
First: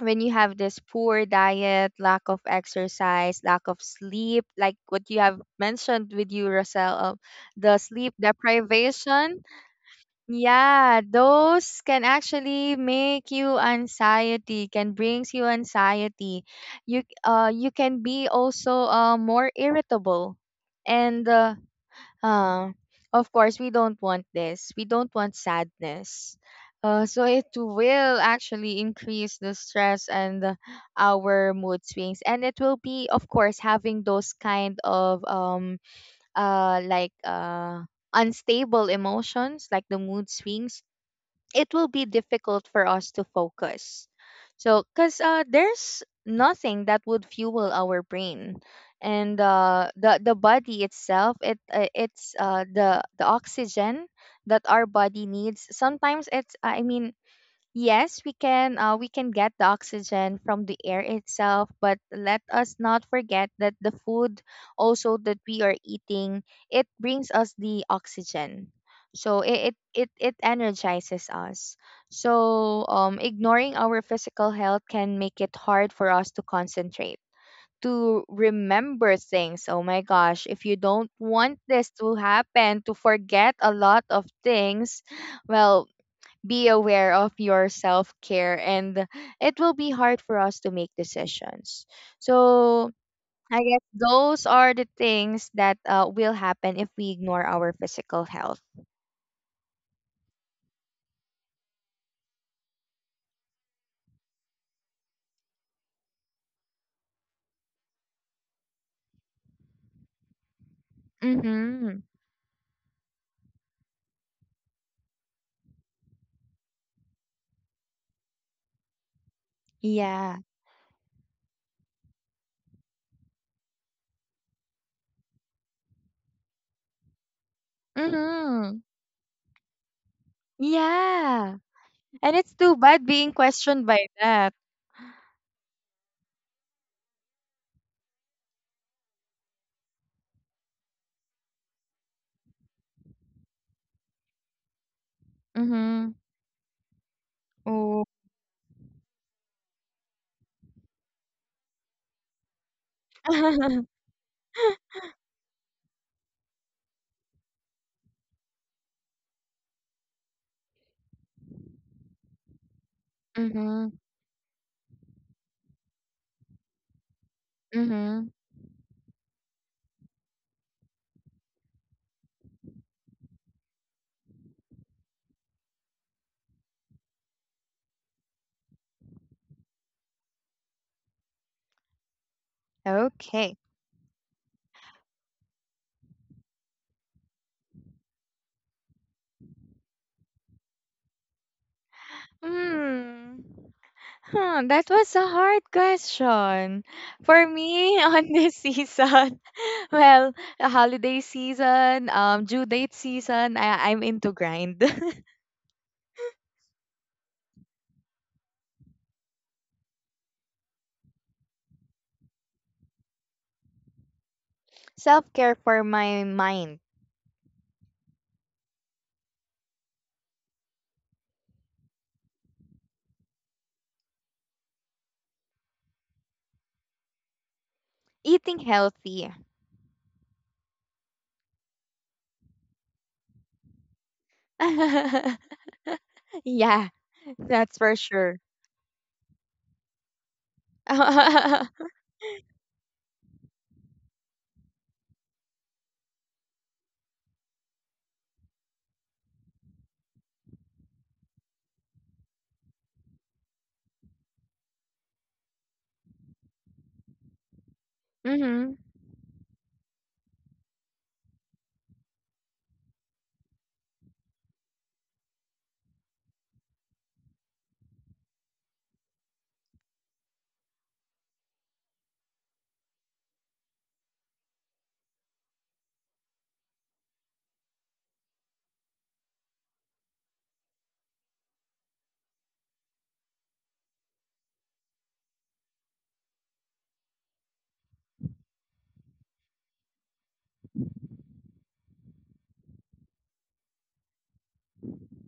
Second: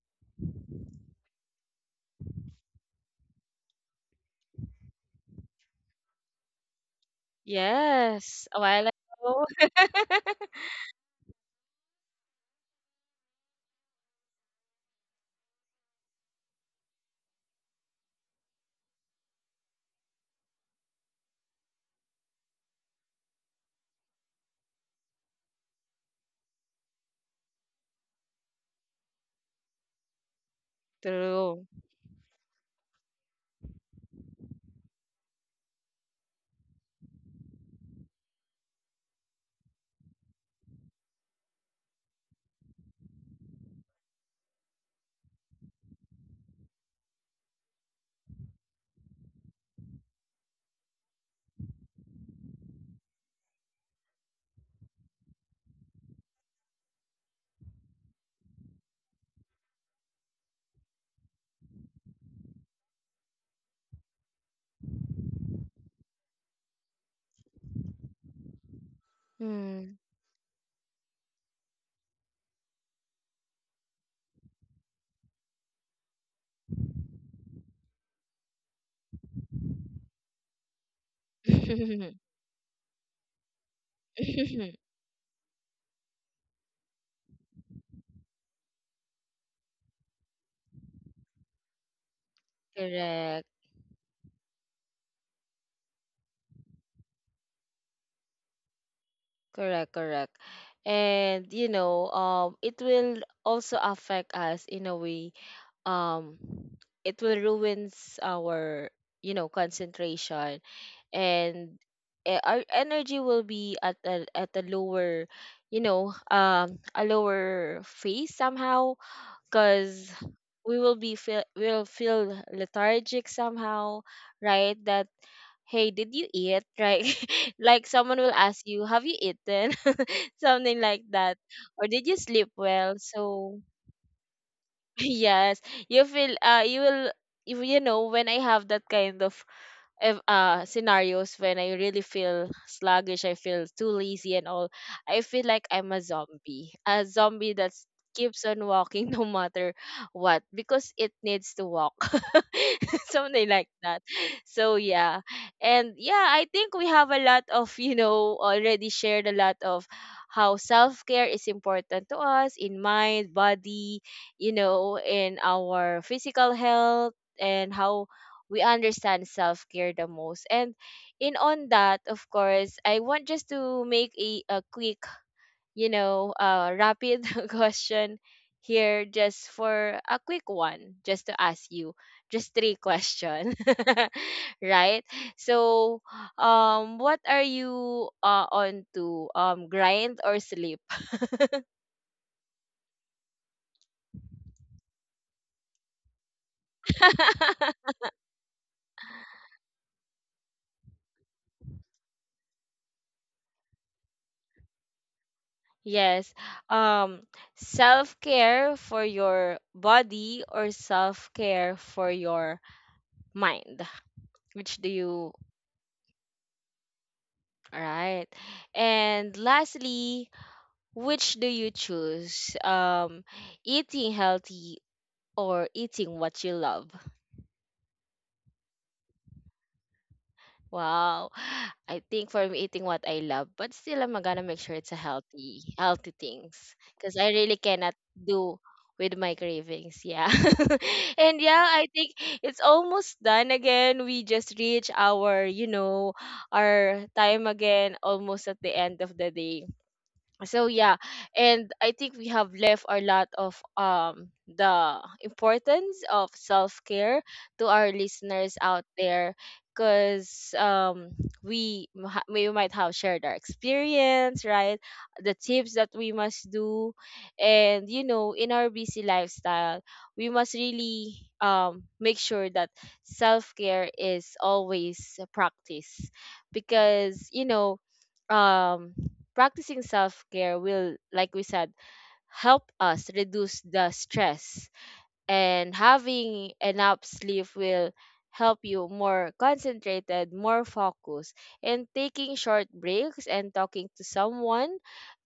B: when you have this poor diet, lack of exercise, lack of sleep, like what you have mentioned with you, Rosel, the sleep
A: Yes. A while
B: deprivation,
A: ago. [LAUGHS]
B: yeah, those can actually make you anxiety, can brings you anxiety. You can be also more irritable. And uh of course we don't want this. We don't want sadness. So it will actually increase the stress and our
A: True.
B: mood swings, and it will be of course having those kind of like unstable emotions like the mood swings. It will be difficult for us to focus. So, because there's nothing that would fuel our brain, and the body itself, it it's the oxygen that our body needs. Sometimes it's I mean, yes, we can get the oxygen from the air itself, but let us not forget that the food also that we are eating, it brings us the oxygen. So it it
A: Hmm.
B: it, it energizes us. So ignoring our physical health can make it hard for us to concentrate, to remember things. Oh my gosh, if you don't want this to
A: [LAUGHS]
B: happen, to forget a lot of things, well, be aware of your self care and it will be hard for us to make decisions. So
A: Correct.
B: I guess those are the things that will happen if we ignore our physical health.
A: Correct. Correct. And you know, it will also affect us in a way, um it will ruins our, you know, concentration, and,
B: Mm-hmm.
A: our energy will be at a lower, you know, a lower phase somehow, because
B: Yeah.
A: we will be feel, we'll feel lethargic somehow, right? That, hey, did you eat right, [LAUGHS] like someone will ask you,
B: Mm-hmm.
A: have you eaten, [LAUGHS] something like that,
B: Yeah.
A: or did you
B: And
A: sleep
B: it's too
A: well?
B: bad being
A: So
B: questioned by that.
A: [LAUGHS] yes, you feel uh, you will, you know, when I have that kind of, scenarios, when I really feel sluggish, I feel too lazy and all, I feel like I'm a
B: Mm-hmm.
A: zombie. A zombie that
B: Oh.
A: keeps on walking [LAUGHS] no matter what, because it needs to walk. [LAUGHS]
B: [LAUGHS]
A: Something like
B: Mm-hmm.
A: that. So yeah. And yeah, I think we have a lot of, you know, already shared a lot of how self-care is important to us, in mind, body, you know, in our physical health, and how
B: Mm-hmm.
A: we understand self-care the most. And in on that, of course, I want just to make a quick, you know, rapid [LAUGHS] question here, just for a quick one, just to ask you just three questions,
B: Okay.
A: [LAUGHS] right? So, what are you on to grind or sleep?
B: Hmm. Huh, that was a hard question. For
A: [LAUGHS]
B: me, [LAUGHS] on this season, [LAUGHS] well, the holiday season, due date season, I'm into grind. [LAUGHS]
A: Yes, um, self care for your body or self care for your mind. Which do
B: Self
A: you,
B: care for my mind,
A: right? And lastly, which do you choose? Eating healthy or eating what you love?
B: eating healthy.
A: Wow. I think for me, eating what I love, but still, I'm gonna make sure it's a
B: [LAUGHS]
A: healthy, healthy things,
B: Yeah,
A: because I really
B: that's for
A: cannot
B: sure.
A: do with my cravings. Yeah. [LAUGHS]
B: [LAUGHS]
A: And yeah, I
B: Mhm,
A: think it's almost done again. We just reach our, you know, our time again, almost at the end of the day. So yeah. And I think we have left a lot of the importance of self-care to our listeners out there, because we might have shared our experience, right? The tips that we must do, and you know, in our busy lifestyle, we must really make sure that self-care is always a practice, because you know, um practicing self care will, like we said, help us reduce the stress, and having enough sleep will help you more concentrated, more focused, and taking short breaks and talking to someone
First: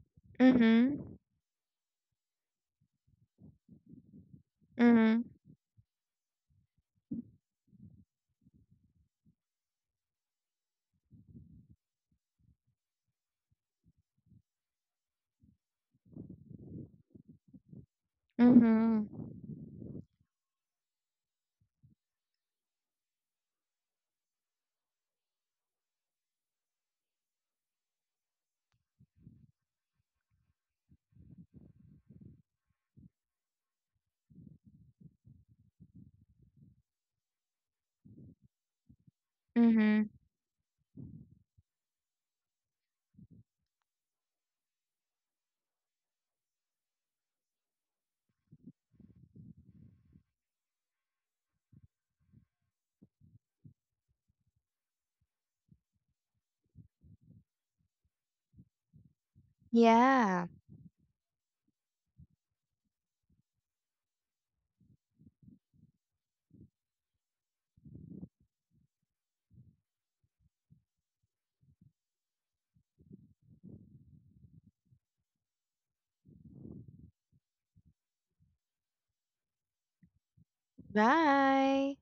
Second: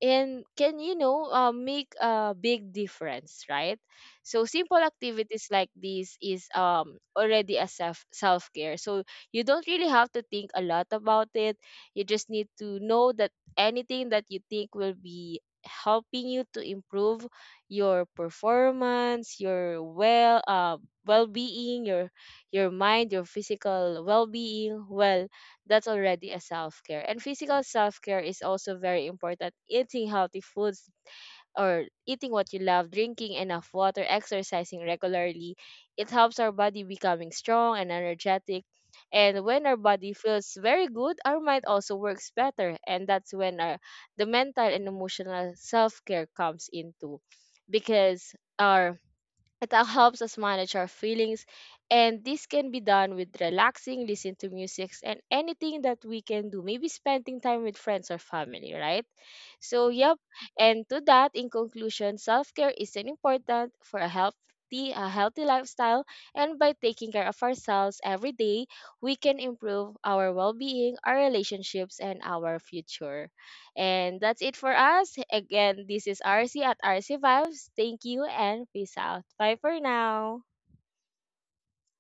A: and can, you
B: mhm,
A: know, make a big difference, right? So simple
B: mhm,
A: activities like this is already a self care. So you don't really have to think a lot about it. You just need to know that anything that you think will be helping you to improve your
B: mhm,
A: performance, your well-being, your mind, your physical well-being, well, that's already a self-care. And physical self-care is also very important. Eating healthy foods or eating what you love, drinking enough water, exercising regularly, it helps our body becoming strong and energetic. And when our
B: mhm.
A: body feels very good, our mind also works better. And that's when our, the mental and emotional self care comes into, because our, it all helps us manage our feelings, and this can be done with relaxing, listening to music, and anything that we can do. Maybe spending time with friends or family, right? So, yep.
B: Yeah.
A: And to that, in conclusion, self care is an important for a healthy lifestyle, and by taking care of ourselves every day, we can improve our well being, our relationships, and our future. And that's it for us. Again, this is RC at RC Vibes. Thank you and peace out. Bye for now.
B: Bye.